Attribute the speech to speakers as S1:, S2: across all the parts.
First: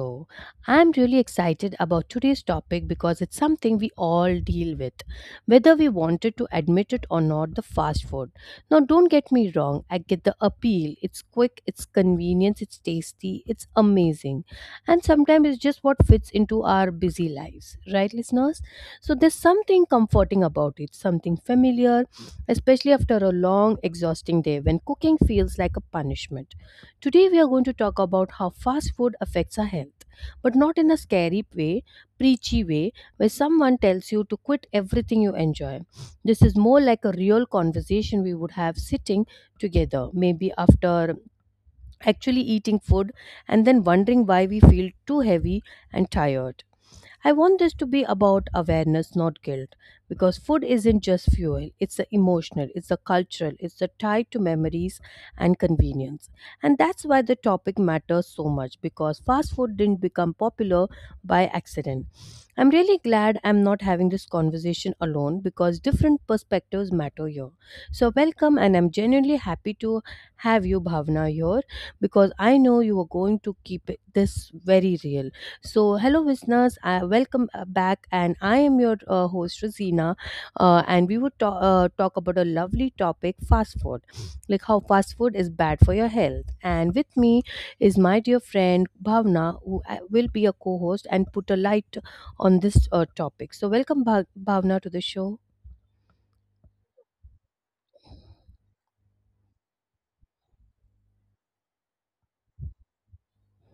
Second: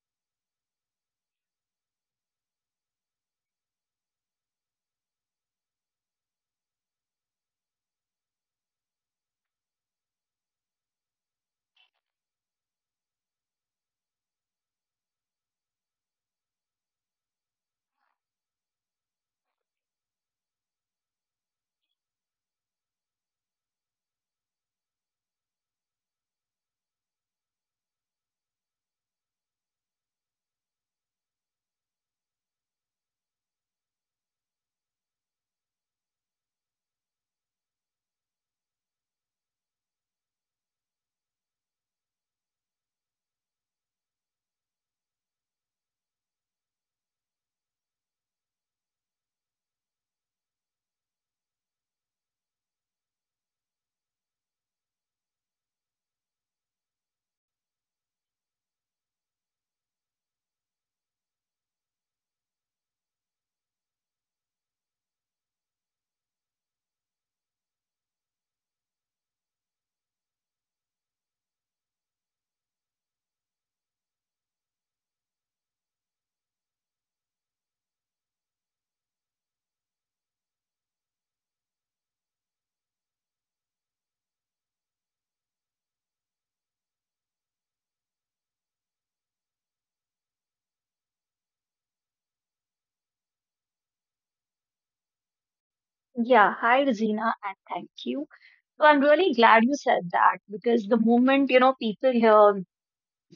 S1: show. I'm really excited about today's topic because it's something we all deal with, whether we wanted to admit it or not. The fast food. Now, don't get me wrong, I get the appeal. It's quick, it's convenient, it's tasty, it's amazing. And sometimes it's just what fits into our busy lives, right, listeners? So, there's something comforting about it, something familiar, especially after a long, exhausting day when cooking feels like a punishment. Today, we are going to talk about how fast food affects our health, but not in a scary way, preachy way, where someone tells you to quit everything you enjoy. This is more like a real conversation we would have sitting together, maybe after actually eating food and then wondering why we feel too heavy and tired. I want this to be about awareness, not guilt, because food isn't just fuel, it's a emotional, it's a cultural, it's a tie to memories and convenience. And that's why the topic matters so much, because fast food didn't become popular by accident. I'm really glad I'm not having this conversation alone because different perspectives matter here. So, welcome, and I'm genuinely happy to have you, Bhavna, here because I know you are going to keep it this very real so, hello, listeners. I welcome back, and I am your host, Rosina. And we would talk about a lovely topic fast food, like how fast food is bad for your health. And with me is my dear friend Bhavna, who will be a co host and put a light on this topic. So, welcome, Bhavna, to the show.
S2: Yeah, hi Rosina, and thank you. So I'm really glad you said that because the moment, you know, people hear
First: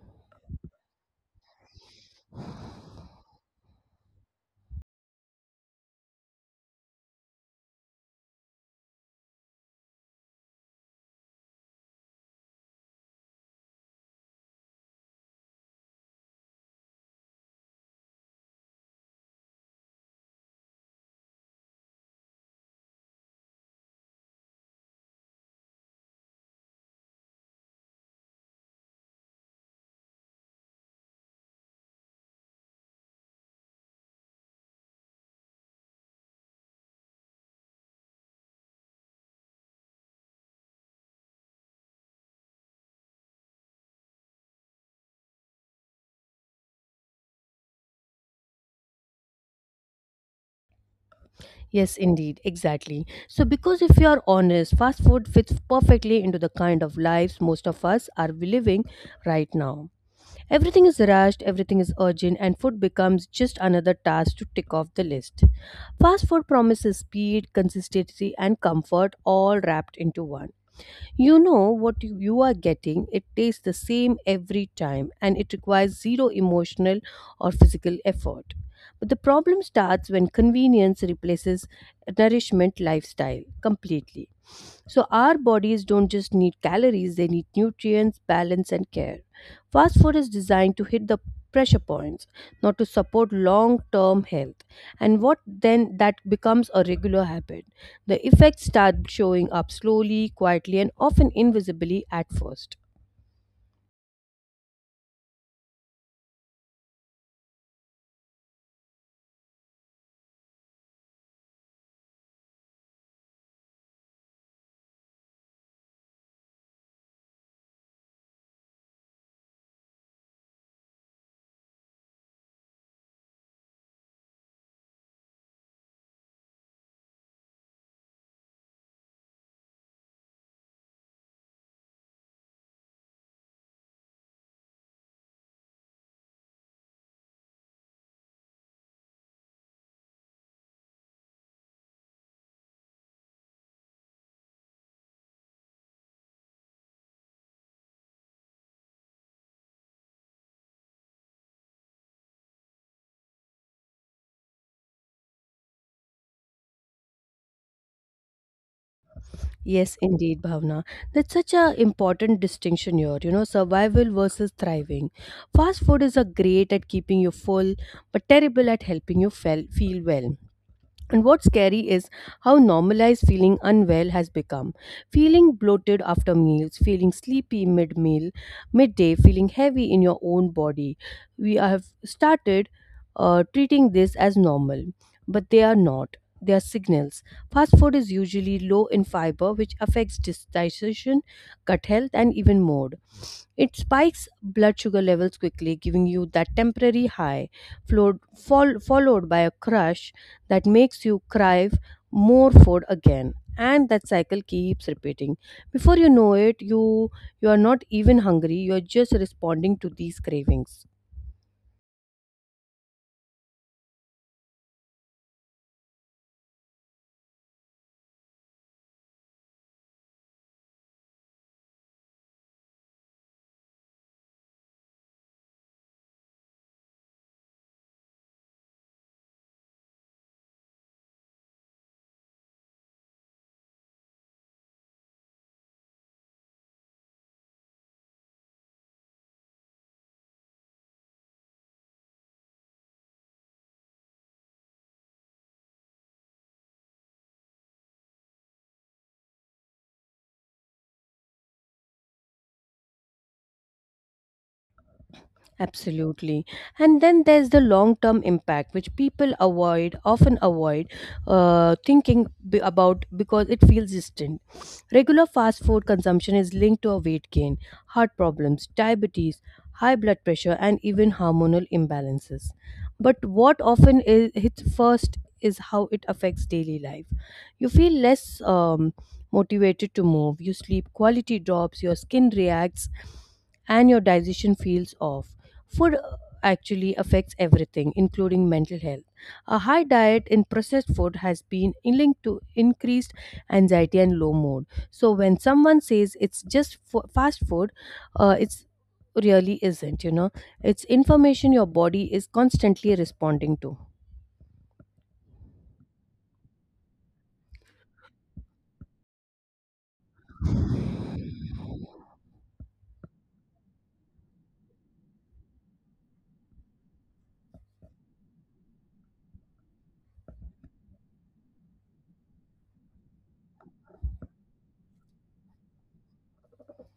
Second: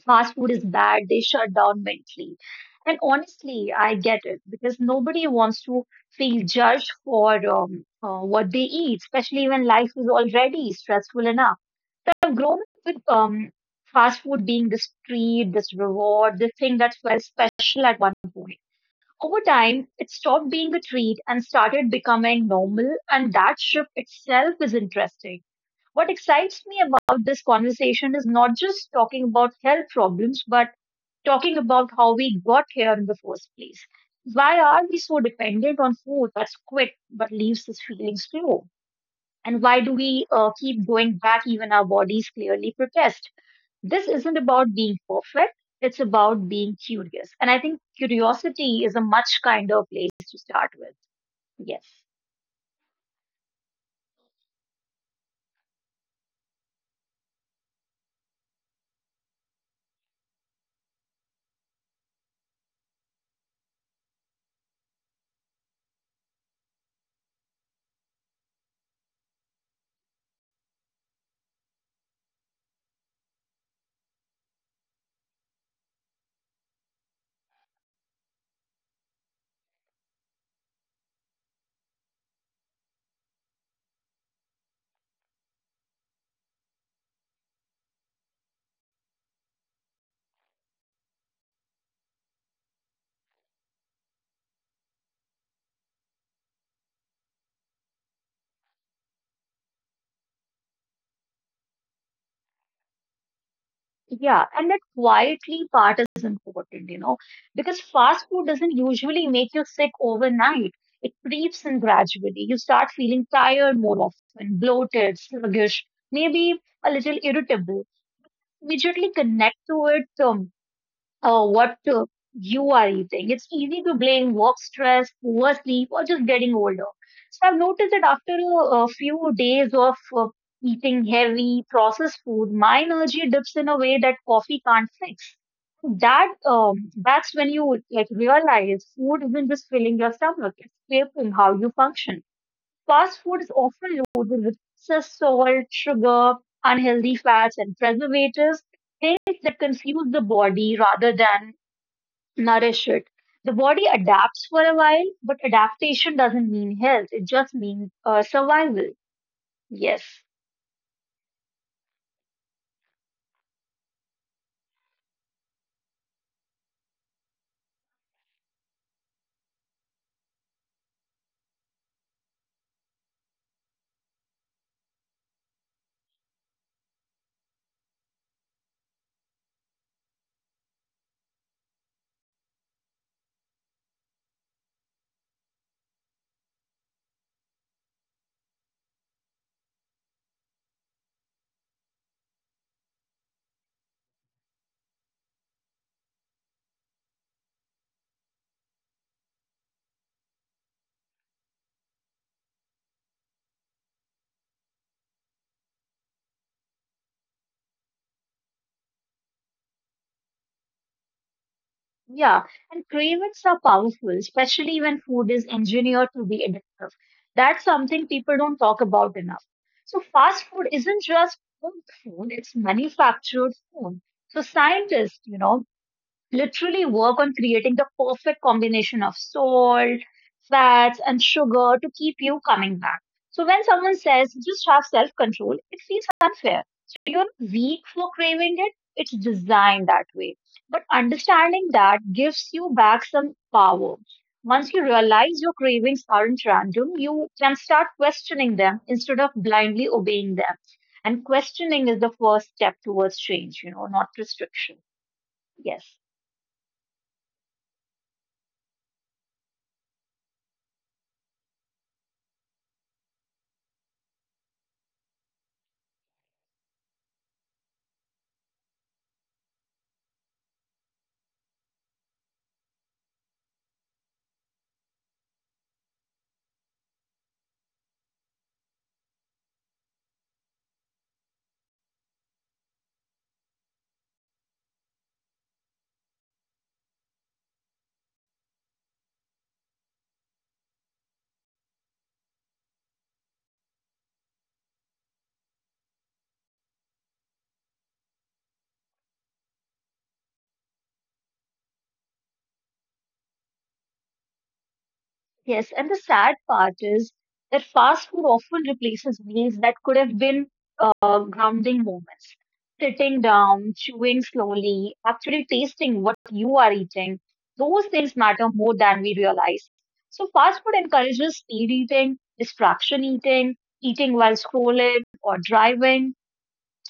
S2: fast food is bad, they shut down mentally. And honestly, I get it because nobody wants to feel judged for what they eat, especially when life is already stressful enough. But I've grown up with fast food being this treat, this reward, this thing that felt special at one point. Over time, it stopped being a treat and started becoming normal, and that shift itself is interesting. What excites me about this conversation is not just talking about health problems, but talking about how we got here in the first place. Why are we so dependent on food that's quick but leaves us feeling slow? And why do we keep going back even our bodies clearly protest? This isn't about being perfect, it's about being curious. And I think curiosity is a much kinder place to start with. Yes.
S1: Yes, indeed, exactly. So, because if you are honest, fast food fits perfectly into the kind of lives most of us are living right now. Everything is rushed, everything is urgent, and food becomes just another task to tick off the list. Fast food promises speed, consistency, and comfort all wrapped into one. You know what you are getting, it tastes the same every time, and it requires zero emotional or physical effort. But the problem starts when convenience replaces nourishment lifestyle completely. So, our bodies don't just need calories, they need nutrients, balance, and care. Fast food is designed to hit the pressure points, not to support long term health. And what then that becomes a regular habit. The effects start showing up slowly, quietly, and often invisibly at first.
S2: Yeah, and that quietly part is important, you know, because fast food doesn't usually make you sick overnight. It creeps in gradually. You start feeling tired more often, bloated, sluggish, maybe a little irritable. Immediately connect to it. Um, Oh, what uh, you are eating. It's easy to blame work stress, poor sleep, or just getting older. So I've noticed that after a few days of eating heavy processed food, my energy dips in a way that coffee can't fix. That's when you like realize food isn't just filling your stomach; it's shaping how you function. Fast food is often loaded with excess salt, sugar, unhealthy fats, and preservatives, things that confuse the body rather than nourish it. The body adapts for a while, but adaptation doesn't mean health, it just means survival.
S1: Yes,
S2: Yes.
S1: indeed, Bhavna. That's such a important distinction here, you know, survival versus thriving. Fast food is a great at keeping you full, but terrible at helping you feel well. And what's scary is how normalized feeling unwell has become. Feeling bloated after meals, feeling sleepy mid meal, midday, feeling heavy in your own body. We have started treating this as normal, but they are not. They are signals. Fast food is usually low in fiber, which affects digestion, gut health, and even mood. It spikes blood sugar levels quickly, giving you that temporary high flowed, followed by a crush that makes you cry more food again, and that cycle keeps repeating before you know it, you are not even hungry, you are just responding to these cravings.
S2: Yeah, and cravings are powerful, especially when food is engineered to be addictive. That's something people don't talk about enough. So, fast food isn't just home food, it's manufactured food. So, scientists, you know, literally work on creating the perfect combination of salt, fats, and sugar to keep you coming back. So when someone says just have self control, it feels unfair. So you're not weak for craving it, it's designed that way. But understanding that gives you back some power. Once you realize your cravings aren't random, you can start questioning them instead of blindly obeying them. And questioning is the first step towards change, you know, not restriction. Yes.
S1: Absolutely. And then there's the long term impact, which people avoid, often avoid thinking about because it feels distant. Regular fast food consumption is linked to a weight gain, heart problems, diabetes, high blood pressure, and even hormonal imbalances. But what often is, hits first is how it affects daily life. You feel less motivated to move, you sleep quality drops, your skin reacts, and your digestion feels off. Food actually affects everything, including mental health. A high diet in processed food has been linked to increased anxiety and low mood. So when someone says it's just fast food, it's really isn't. You know, it's information your body is constantly responding to.
S2: Yes, and the sad part is that fast food often replaces meals that could have been grounding moments. Sitting down, chewing slowly, actually tasting what you are eating, those things matter more than we realize. So, fast food encourages speed eating, distraction eating, eating while scrolling or driving,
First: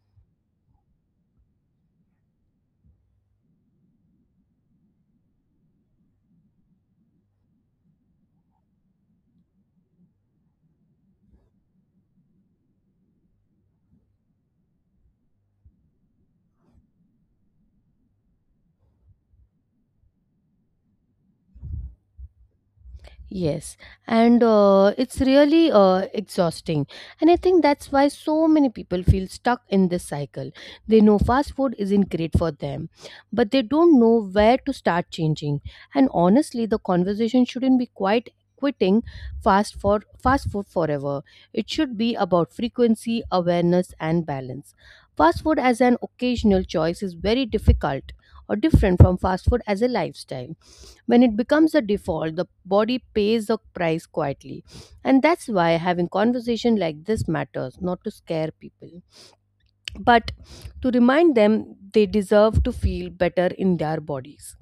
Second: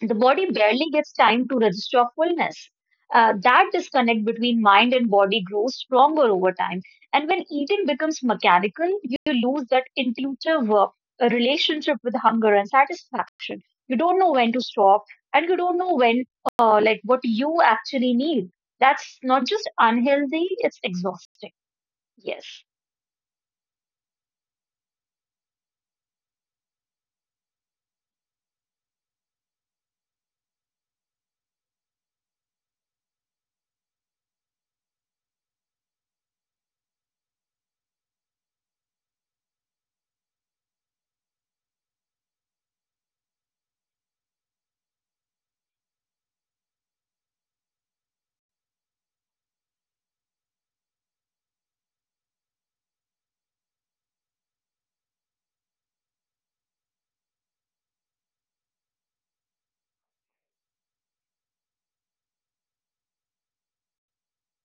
S2: the body barely gets time to register fullness. That disconnect between mind and body grows stronger over time. And when eating becomes mechanical, you lose that intuitive relationship with hunger and satisfaction. You don't know when to stop, and you don't know like, what you actually need. That's not just unhealthy, it's exhausting. Yes.
S1: Yes, and it's really exhausting. And I think that's why so many people feel stuck in this cycle. They know fast food isn't great for them, but they don't know where to start changing. And honestly, the conversation shouldn't be quite quitting fast for fast food forever. It should be about frequency, awareness, and balance. Fast food as an occasional choice is very difficult or different from fast food as a lifestyle. When it becomes a default, the body pays the price quietly. And that's why having conversation like this matters, not to scare people, but to remind them they deserve to feel better in their bodies.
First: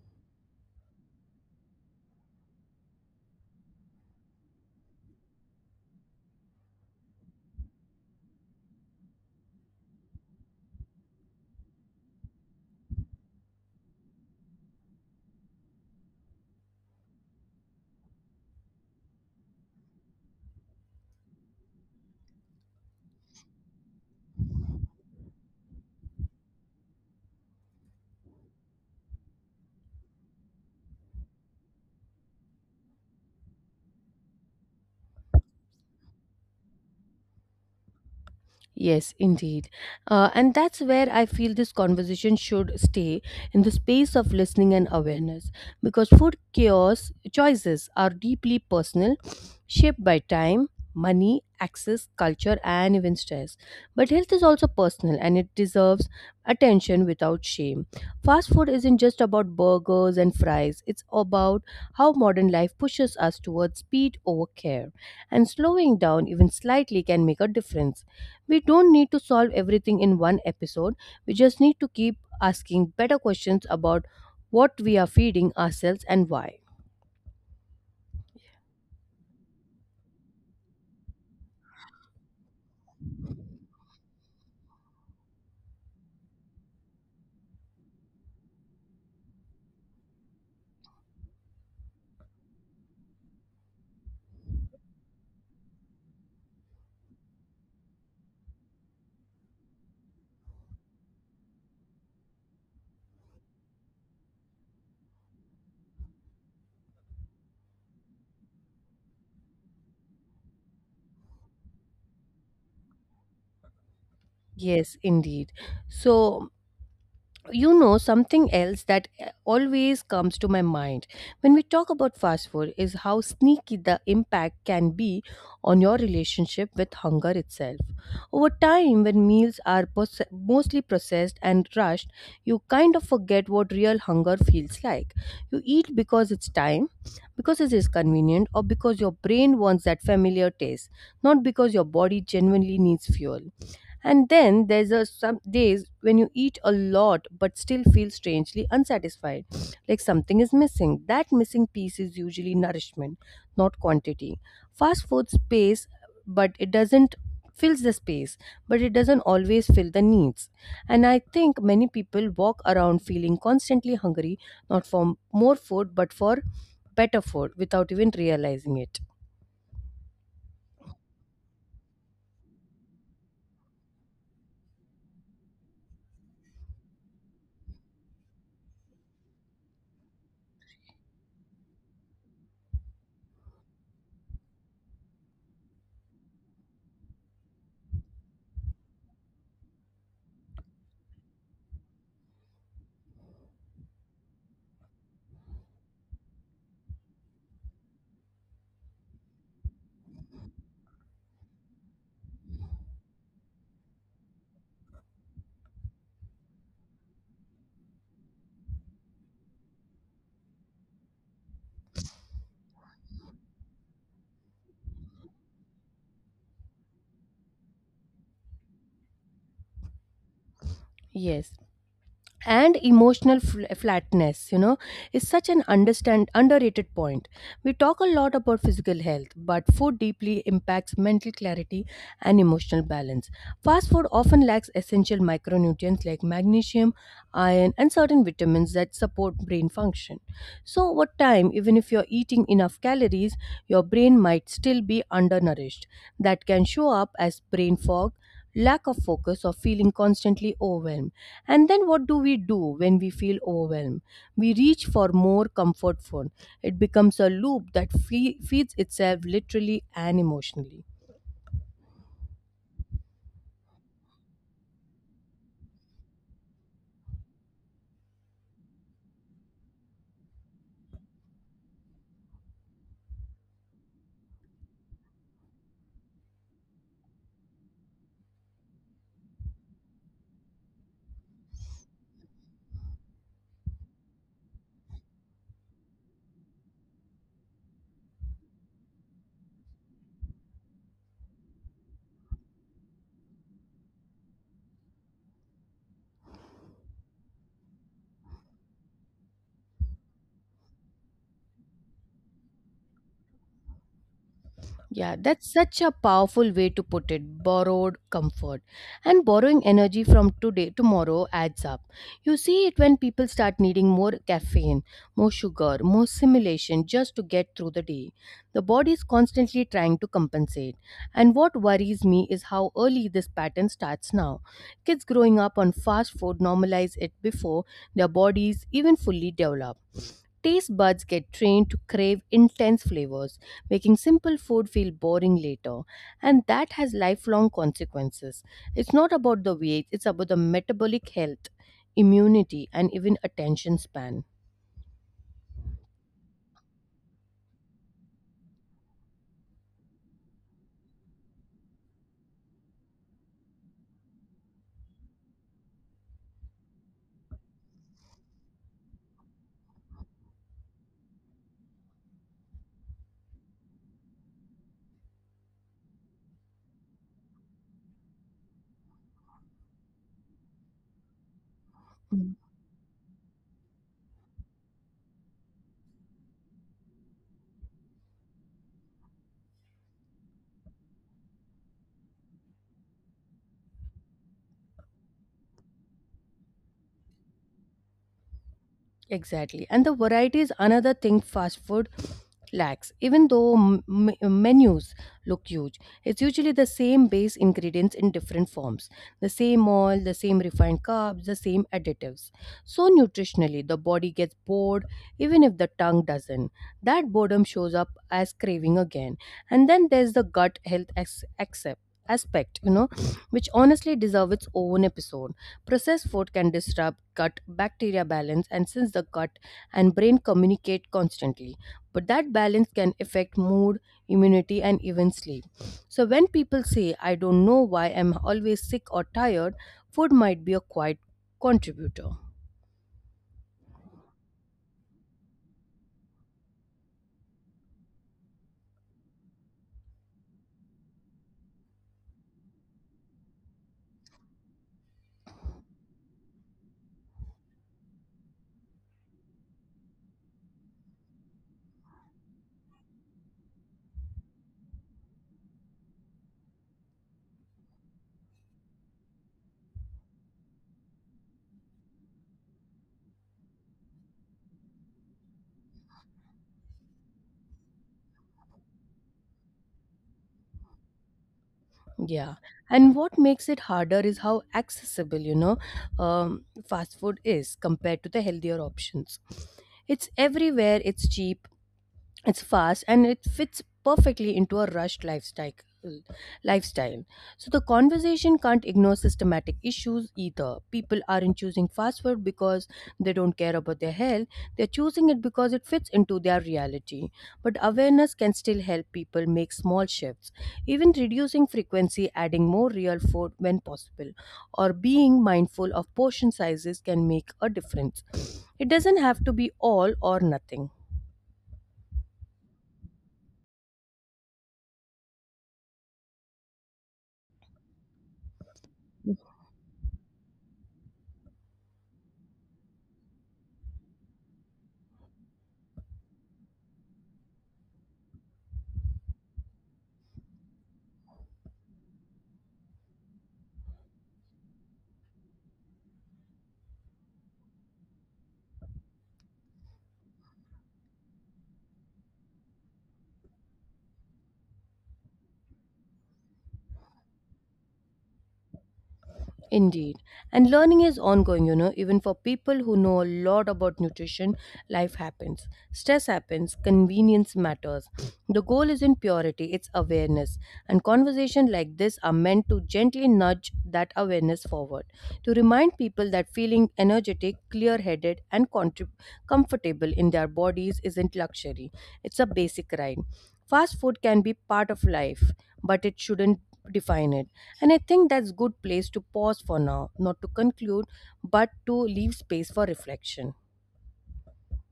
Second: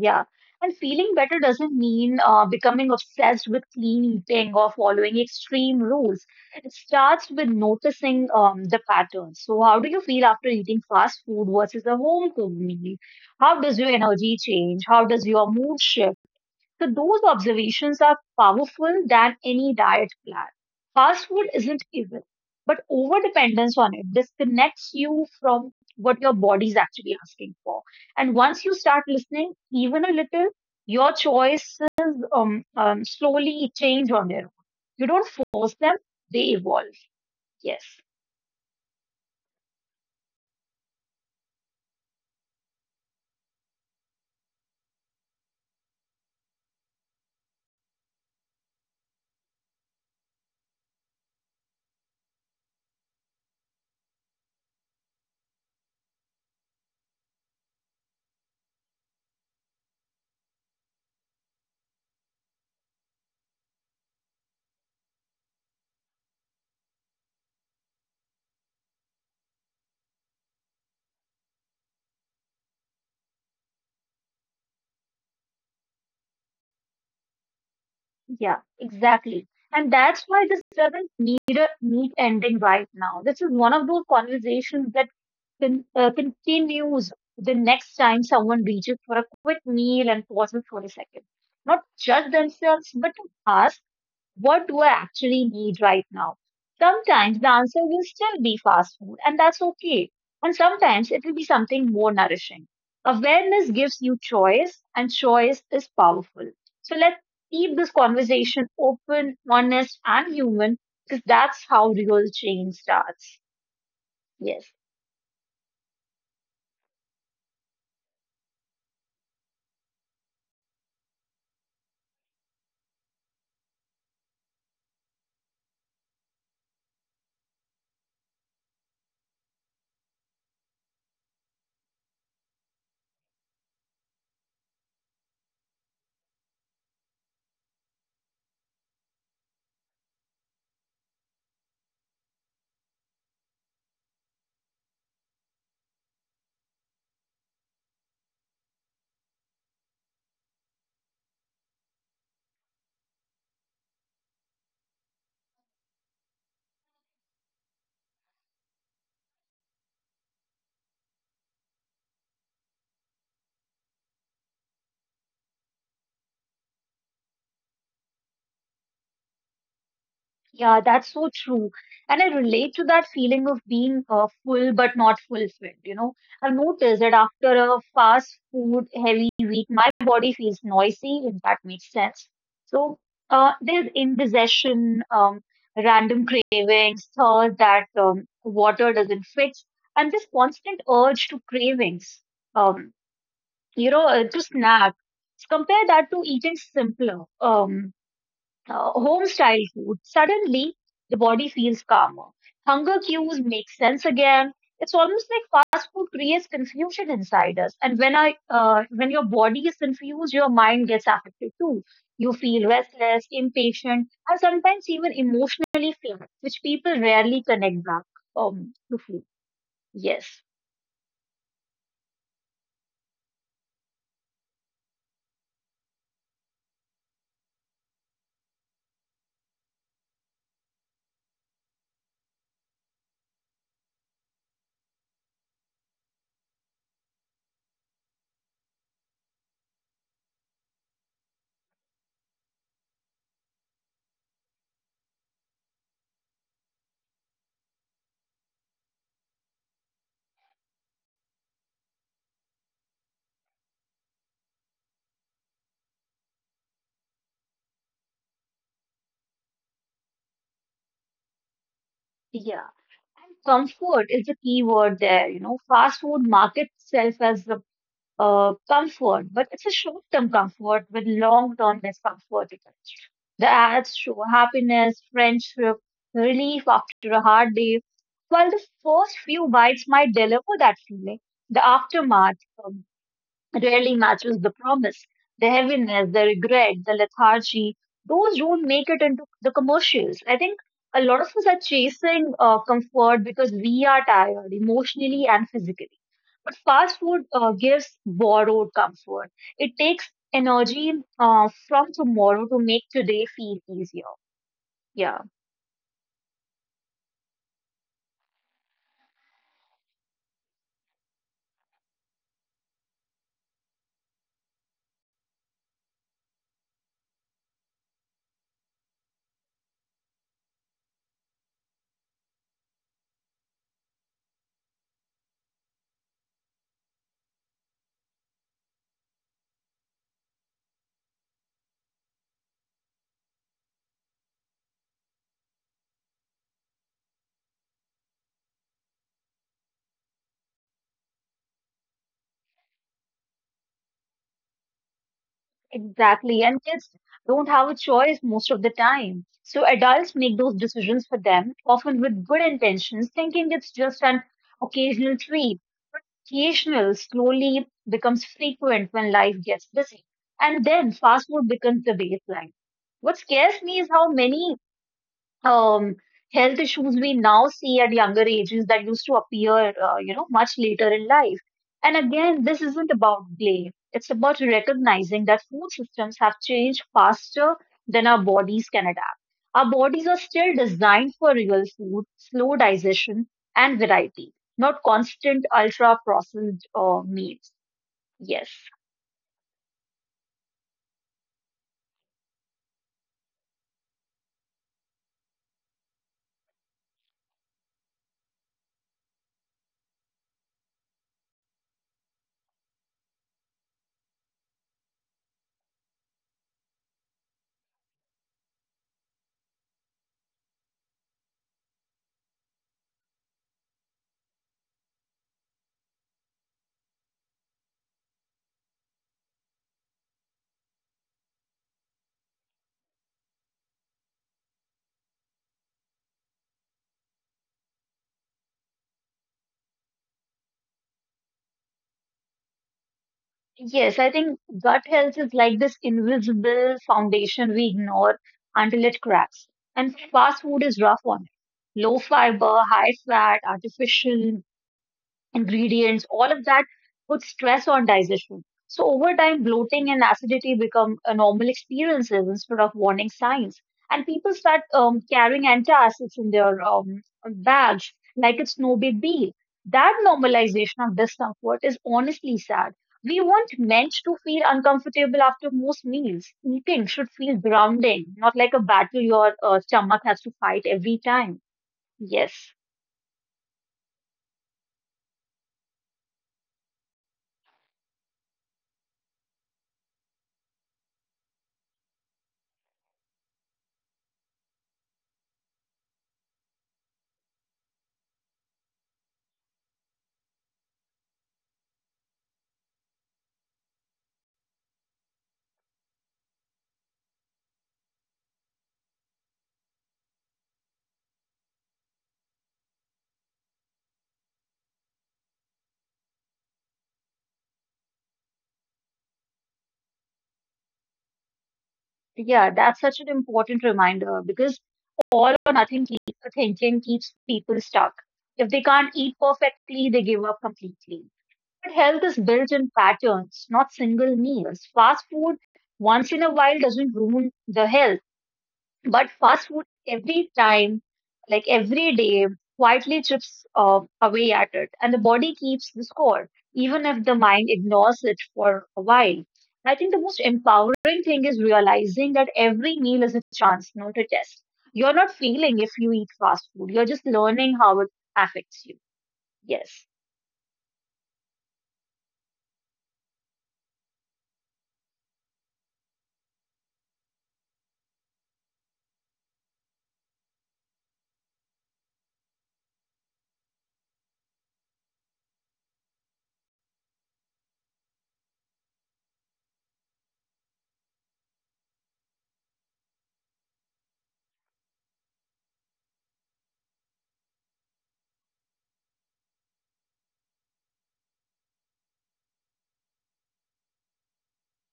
S2: Yeah. And feeling better doesn't mean becoming obsessed with clean eating or following extreme rules. It starts with noticing the patterns. So, how do you feel after eating fast food versus a home cooked meal? How does your energy change? How does your mood shift? So those observations are powerful than any diet plan. Fast food isn't evil, but overdependence on it disconnects you from what your body is actually asking for. And once you start listening, even a little, your choices slowly change on their own. You don't force them; they evolve. Yes.
S1: Yes, indeed. And that's where I feel this conversation should stay in the space of listening and awareness because food chaos choices are deeply personal, shaped by time, money, access, culture, and even stress. But health is also personal and it deserves attention without shame. Fast food isn't just about burgers and fries, it's about how modern life pushes us towards speed over care. And slowing down even slightly can make a difference. We don't need to solve everything in one episode. We just need to keep asking better questions about what we are feeding ourselves and why.
S2: Yeah, exactly. And that's why this doesn't need a neat ending right now. This is one of those conversations that continues the next time someone reaches for a quick meal and pauses for a second. Not to judge themselves, but to ask what do I actually need right now? Sometimes the answer will still be fast food, and that's okay. And sometimes it will be something more nourishing. Awareness gives you choice, and choice is powerful. So let's keep this conversation open, honest, and human because that's how real change starts. Yes.
S1: Yes, indeed. So, you know something else that always comes to my mind when we talk about fast food is how sneaky the impact can be on your relationship with hunger itself over time. When meals are mostly processed and rushed, you kind of forget what real hunger feels like. You eat because it's time, because it is convenient, or because your brain wants that familiar taste, not because your body genuinely needs fuel. And then there's some days when you eat a lot but still feel strangely unsatisfied, like something is missing. That missing piece is usually nourishment, not quantity. Fast food space, but it doesn't Fills the space, but it doesn't always fill the needs. And I think many people walk around feeling constantly hungry, not for more food but for better food without even realizing it.
S2: Yeah, that's so true. And I relate to that feeling of being full but not fulfilled. You know, I've noticed that after a fast food heavy week, my body feels noisy, if that makes sense. So there's indigestion, random cravings, thirst that water doesn't fix, and this constant urge to um, to snack. Compare that to eating simpler. Home style food, suddenly the body feels calmer. Hunger cues make sense again. It's almost like fast food creates confusion inside us. And when your body is confused, your mind gets affected too. You feel restless, impatient, and sometimes even emotionally flat, which people rarely connect back to food. Yes,
S1: Yes, and emotional flatness, you know, is such an understand underrated point. We talk a lot about physical health, but food deeply impacts mental clarity and emotional balance. Fast food often lacks essential micronutrients like magnesium, iron, and certain vitamins that support brain function. So over time, even if you're eating enough calories, your brain might still be undernourished. That can show up as brain fog, lack of focus, or feeling constantly overwhelmed. And then what do we do when we feel overwhelmed? We reach for more comfort food. It becomes a loop that feeds itself, literally and emotionally.
S2: yeah. And comfort is the key word there. You know, fast food markets itself as the comfort, but it's a short term comfort with long term discomfort attached. The ads show happiness, friendship, relief after a hard day. While the first few bites might deliver that feeling, the aftermath um, rarely matches the promise. The heaviness, the regret, the lethargy, those don't make it into the commercials. I think a lot of us are chasing comfort because we are tired emotionally and physically. But fast food gives borrowed comfort. It takes energy from tomorrow to make today feel easier. Yeah.
S1: Yeah, that's such a powerful way to put it. Borrowed comfort. And borrowing energy from today tomorrow adds up. You see it when people start needing more caffeine, more sugar, more stimulation just to get through the day. The body is constantly trying to compensate. And what worries me is how early this pattern starts now. Kids growing up on fast food normalize it before their bodies even fully develop. Taste buds get trained to crave intense flavors, making simple food feel boring later, and that has lifelong consequences. It's not about the weight, it's about the metabolic health, immunity, and even attention span.
S2: Exactly. And kids don't have a choice most of the time. So adults make those decisions for them, often with good intentions, thinking it's just an occasional treat. Occasional slowly becomes frequent when life gets busy. And then fast food becomes the baseline. What scares me is how many um, health issues we now see at younger ages that used to appear much later in life. And again, this isn't about blame. It's about recognizing that food systems have changed faster than our bodies can adapt. Our bodies are still designed for real food, slow digestion, and variety, not constant ultra processed meals. Yes.
S1: Exactly. And the variety is another thing fast food lacks. Even though menus look huge, it's usually the same base ingredients in different forms, the same oil, the same refined carbs, the same additives. So, nutritionally, the body gets bored even if the tongue doesn't. That boredom shows up as craving again. And then there's the gut health ex- accept aspect, you know, which honestly deserves its own episode. Processed food can disrupt gut bacteria balance, and since the gut and brain communicate constantly, but that balance can affect mood, immunity, and even sleep. So, when people say, I don't know why I'm always sick or tired, food might be a quiet contributor.
S2: Yes, I think gut health is like this invisible foundation we ignore until it cracks. And fast food is rough on it. Low fiber, high fat, artificial, ingredients, all of that puts stress on digestion. So over time, bloating and acidity become a normal experiences instead of warning signs. And people start carrying antacids in their bags like it's no big deal. That normalization of discomfort is honestly sad. We weren't meant to feel uncomfortable after most meals. Eating should feel grounding, not like a battle your stomach has to fight every time.
S1: Yeah,
S2: Yes.
S1: and what makes it harder is how accessible, you know, fast food is compared to the healthier options. It's everywhere, it's cheap, it's fast, and it fits perfectly into a rushed lifestyle. So the conversation can't ignore systematic issues either. People aren't choosing fast food because they don't care about their health, they're choosing it because it fits into their reality. But awareness can still help people make small shifts. Even reducing frequency, adding more real food when possible, or being mindful of portion sizes can make a difference. It doesn't have to be all or nothing.
S2: Yeah, that's such an important reminder because all or nothing keep, thinking keeps people stuck. If they can't eat perfectly, they give up completely. But health is built in patterns, not single meals. Fast food once in a while doesn't ruin the health. But fast food every time, like every day, quietly chips away at it, and the body keeps the score, even if the mind ignores it for a while. I think the most empowering thing is realizing that every meal is a chance, not a test. You're not failing if you eat fast food. You're just learning how it affects you. Yes.
S1: Indeed. And learning is ongoing, you know, even for people who know a lot about nutrition, life happens. Stress happens, convenience matters. The goal isn't purity, it's awareness. And conversations like this are meant to gently nudge that awareness forward, to remind people that feeling energetic, clear headed, and comfortable in their bodies isn't luxury, it's a basic right. Fast food can be part of life, but it shouldn't define it, and I think that's good place to pause for now, not to conclude, but to leave space for reflection.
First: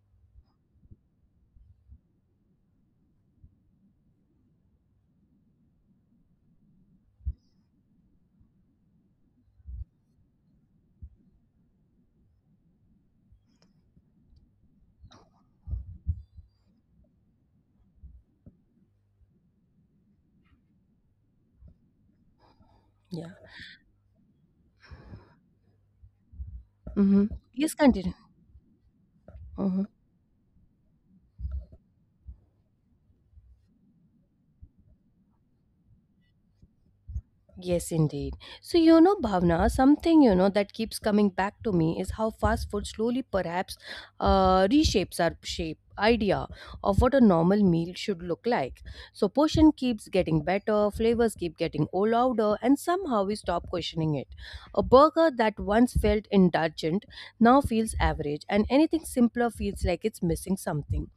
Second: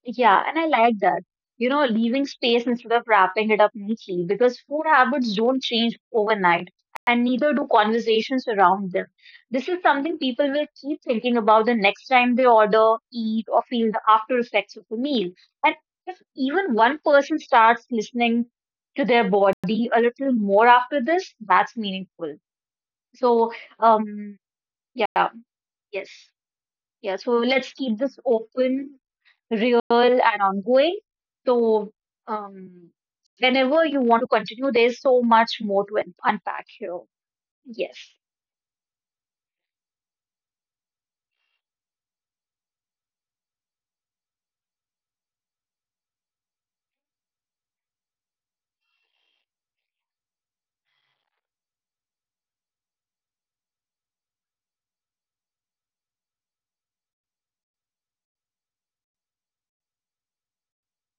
S2: Yeah, and I like that. You know, leaving space instead of wrapping it up neatly because food habits don't change overnight and neither do conversations around them. This is something people will keep thinking about the next time they order, eat, or feel the after effects of a meal. And if even one person starts listening to their body a little more after this, that's meaningful.
S1: Yeah.
S2: So, um, yeah, yes. Yeah,
S1: hmm
S2: so let's
S1: Please
S2: keep
S1: continue.
S2: this open real
S1: Mhm.
S2: and ongoing. So, um, whenever you want to continue, there's so much more to unpack here.
S1: Yes,
S2: Yes.
S1: indeed. So, you know, Bhavna, something you know that keeps coming back to me is how fast food slowly perhaps reshapes our shape idea of what a normal meal should look like. So, portion keeps getting better, flavors keep getting all louder, and somehow we stop questioning it. A burger that once felt indulgent now feels average, and anything simpler feels like it's missing something.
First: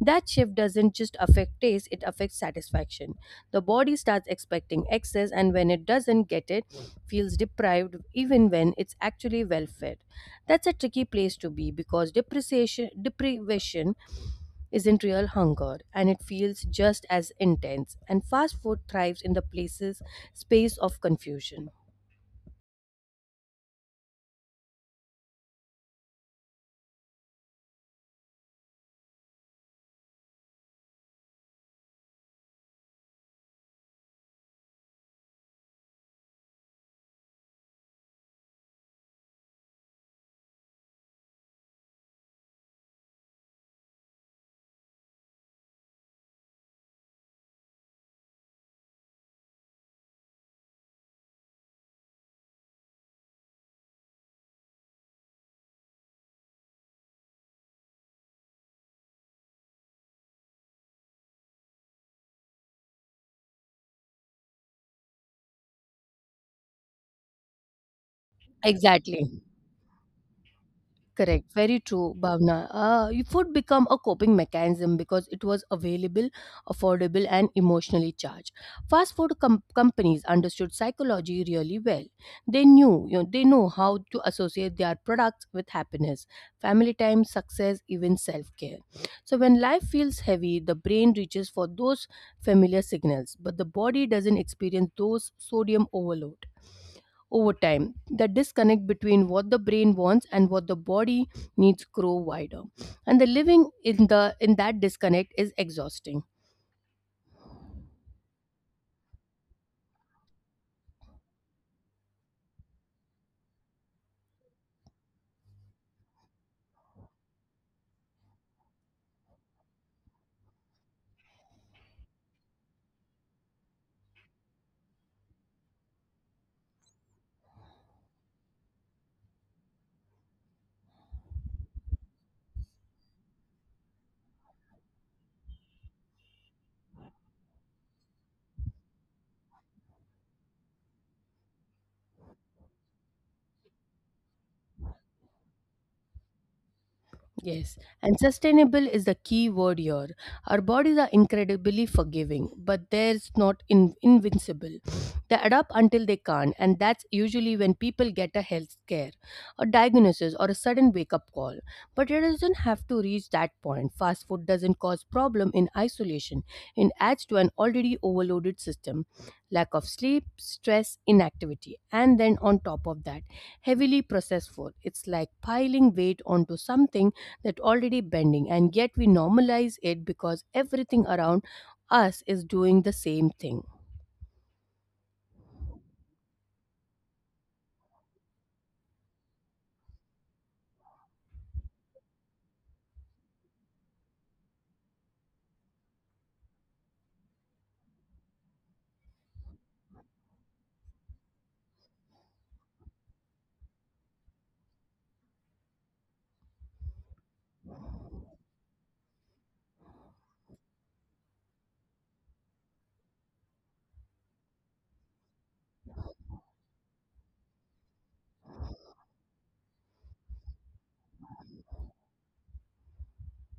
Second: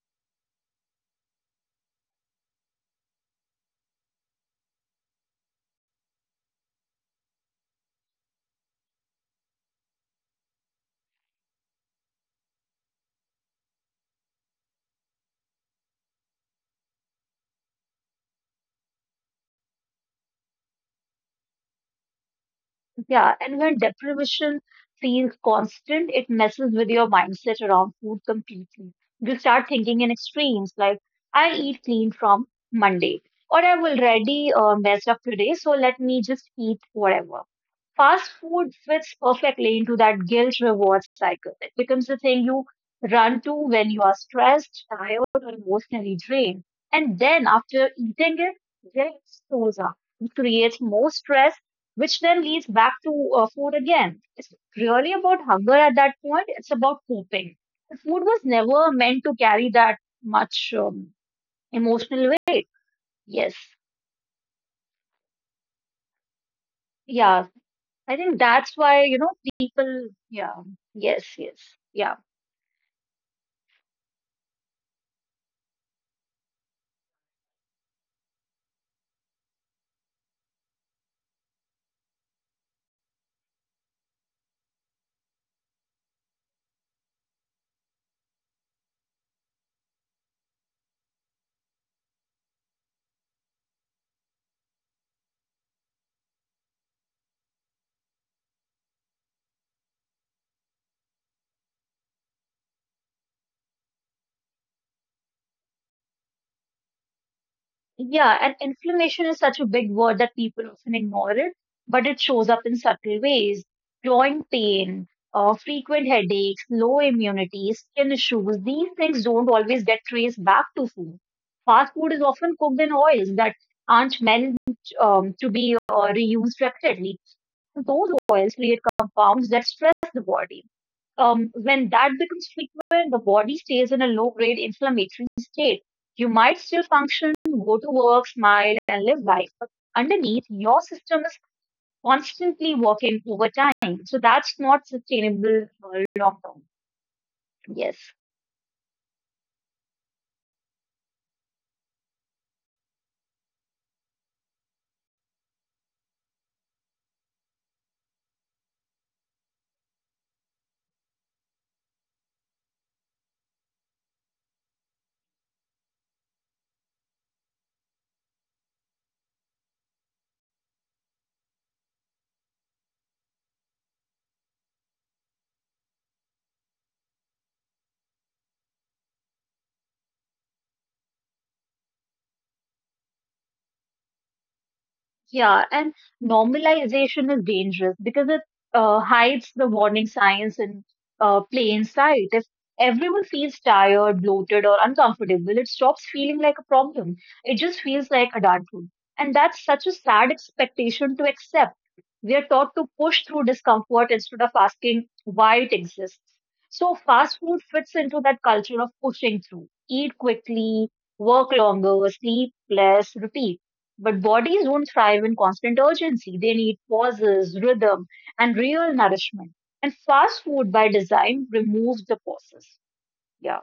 S1: That shift doesn't just affect taste, it affects satisfaction. The body starts expecting excess, and when it doesn't get it, feels deprived even when it's actually well fed. That's a tricky place to be because depreciation, deprivation isn't real hunger and it feels just as intense. And fast food thrives in the places space of confusion.
S2: Yeah, and when deprivation feels constant, it messes with your mindset around food completely. You start thinking in extremes, like I eat clean from Monday, or I've already messed up today, so let me just eat whatever. Fast food fits perfectly into that guilt reward cycle. It becomes the thing you run to when you are stressed, tired, or emotionally drained. And then after eating it, guilt shows up. It creates more stress which then leads back to food again. It's really about hunger at that point. It's about coping. The food was never meant to carry that much emotional weight. Yes. Yeah. I think that's why, you know,
S1: Exactly.
S2: people, yeah. Yes,
S1: Correct.
S2: yes.
S1: Very true,
S2: Yeah.
S1: Bhavna. Food become a coping mechanism because it was available, affordable, and emotionally charged. Fast food companies understood psychology really well. They knew, you know, they know how to associate their products with happiness, family time, success, even self-care. So when life feels heavy, the brain reaches for those familiar signals, but the body doesn't experience those sodium overload. Over time, the disconnect between what the brain wants and what the body needs grow wider, and the living in the in that disconnect is exhausting.
S2: Yeah, and inflammation is such a big word that people often ignore it, but it shows up in subtle ways. Joint pain, frequent headaches, low immunity, skin issues, these things don't always get traced back to food. Fast food is often cooked in oils that aren't meant to be reused repeatedly. Those oils create compounds that stress the body. When that becomes frequent, the body stays in a low grade inflammatory state. You might still function, go to work, smile, and live life, but underneath, your system is constantly working overtime. So that's not sustainable long term.
S1: Yes,
S2: Yes.
S1: and sustainable is the key word here. Our bodies are incredibly forgiving, but there's not invincible. They adapt until they can't, and that's usually when people get a health scare, a diagnosis, or a sudden wake up call. But it doesn't have to reach that point. Fast food doesn't cause problem in isolation; it adds to an already overloaded system. Lack of sleep, stress, inactivity, and then on top of that, heavily processed food. It's like piling weight onto something that already bending, and yet we normalize it because everything around us is doing the same thing.
S2: Yeah, and normalization is dangerous because it hides the warning signs in plain sight. If everyone feels tired, bloated, or uncomfortable, it stops feeling like a problem. It just feels like adulthood. And that's such a sad expectation to accept. We are taught to push through discomfort instead of asking why it exists. So fast food fits into that culture of pushing through. Eat quickly, work longer, sleep less, repeat. But bodies don't thrive in constant urgency. They need pauses, rhythm, and real nourishment. And fast food by design removes the pauses. Yeah.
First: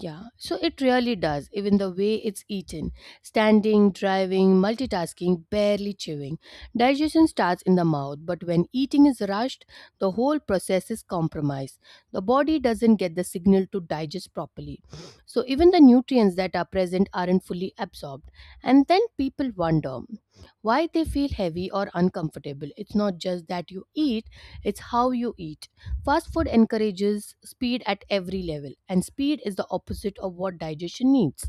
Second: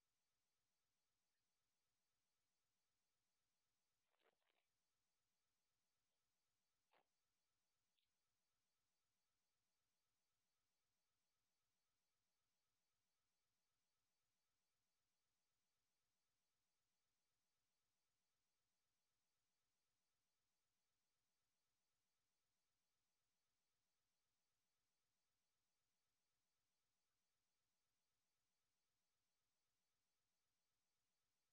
S1: Yeah, so it really does, even the way it's eaten. Standing, driving, multitasking, barely chewing. Digestion starts in the mouth, but when eating is rushed, the whole process is compromised. The body doesn't get the signal to digest properly. So even the nutrients that are present aren't fully absorbed. And then people wonder why they feel heavy or uncomfortable. It's not just that you eat, it's how you eat. Fast food encourages speed at every level, and speed is the opposite of what digestion needs.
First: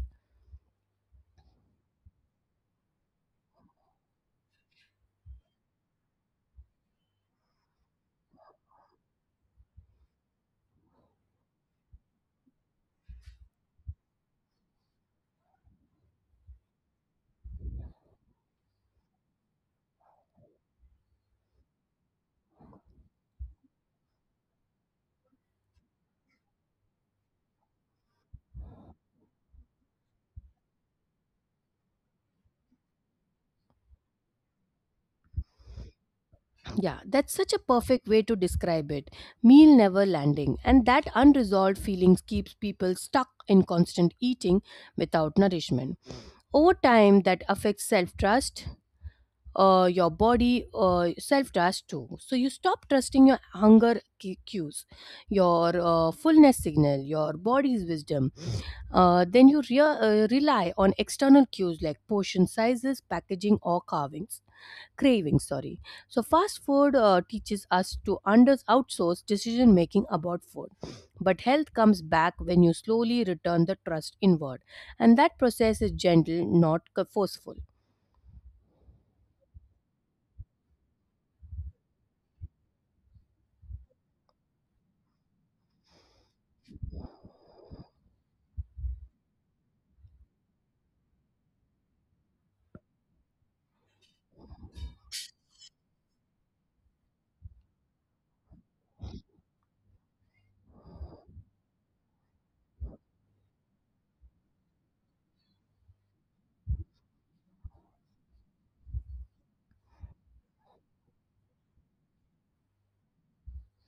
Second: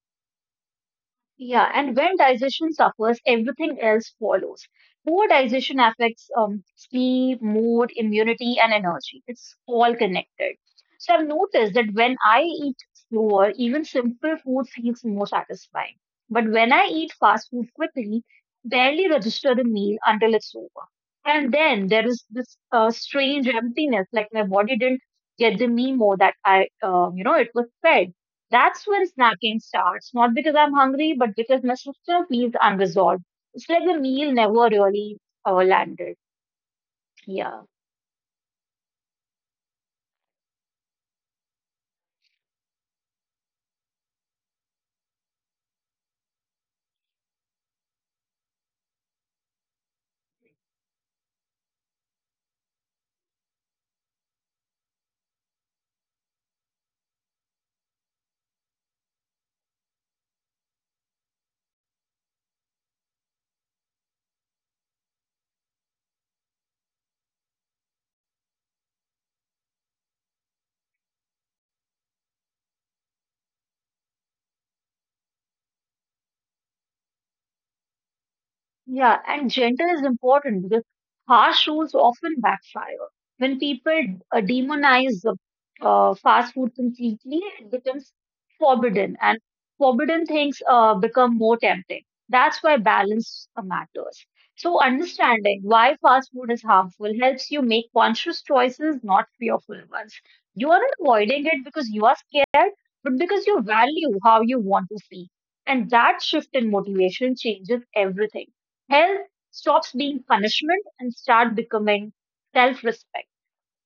S2: Yeah, and when digestion suffers, everything else follows. Poor digestion affects sleep, mood, immunity, and energy. It's all connected. So I've noticed that when I eat slower, even simple food feels more satisfying. But when I eat fast food quickly, barely register the meal until it's over. And then there is this strange emptiness, like my body didn't get the memo that it was fed. That's when snacking starts, not because I'm hungry, but because my sister feels unresolved. It's like the meal never really landed.
S1: Yeah, that's such a
S2: Yeah.
S1: perfect way to describe it. Meal never landing, and that unresolved feelings keeps people stuck in constant eating without nourishment. Over time, that affects self trust, your body, self trust too. So you stop trusting your hunger cues, your fullness signal, your body's wisdom. Then you rely on external cues like portion sizes, packaging, or carvings. Cravings, sorry. So fast food teaches us to under outsource decision making about food, but health comes back when you slowly return the trust inward, and that process is gentle, not forceful.
S2: Yeah, and gentle is important because harsh rules often backfire. When people demonize the fast food completely, it becomes forbidden, and forbidden things become more tempting. That's why balance matters. So, understanding why fast food is harmful helps you make conscious choices, not fearful ones. You are not avoiding it because you are scared but because you value how you want to see. And that shift in motivation changes everything. Health stops being punishment and start becoming self-respect.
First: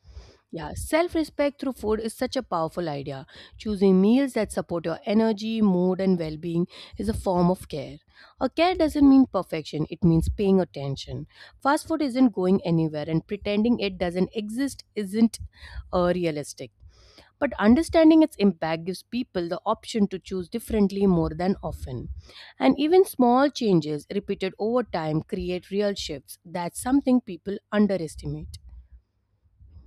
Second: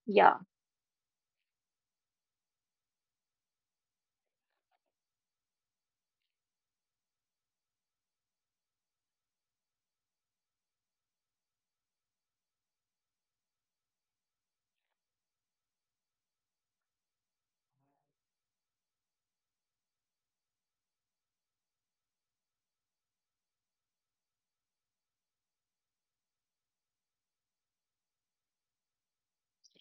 S2: Yeah.
S1: Yeah, self respect through food is such a powerful idea. Choosing meals that support your energy, mood, and well being is a form of care. A care doesn't mean perfection, it means paying attention. Fast food isn't going anywhere, and pretending it doesn't exist isn't realistic. But understanding its impact gives people the option to choose differently more than often. And even small changes repeated over time create real shifts. That's something people underestimate.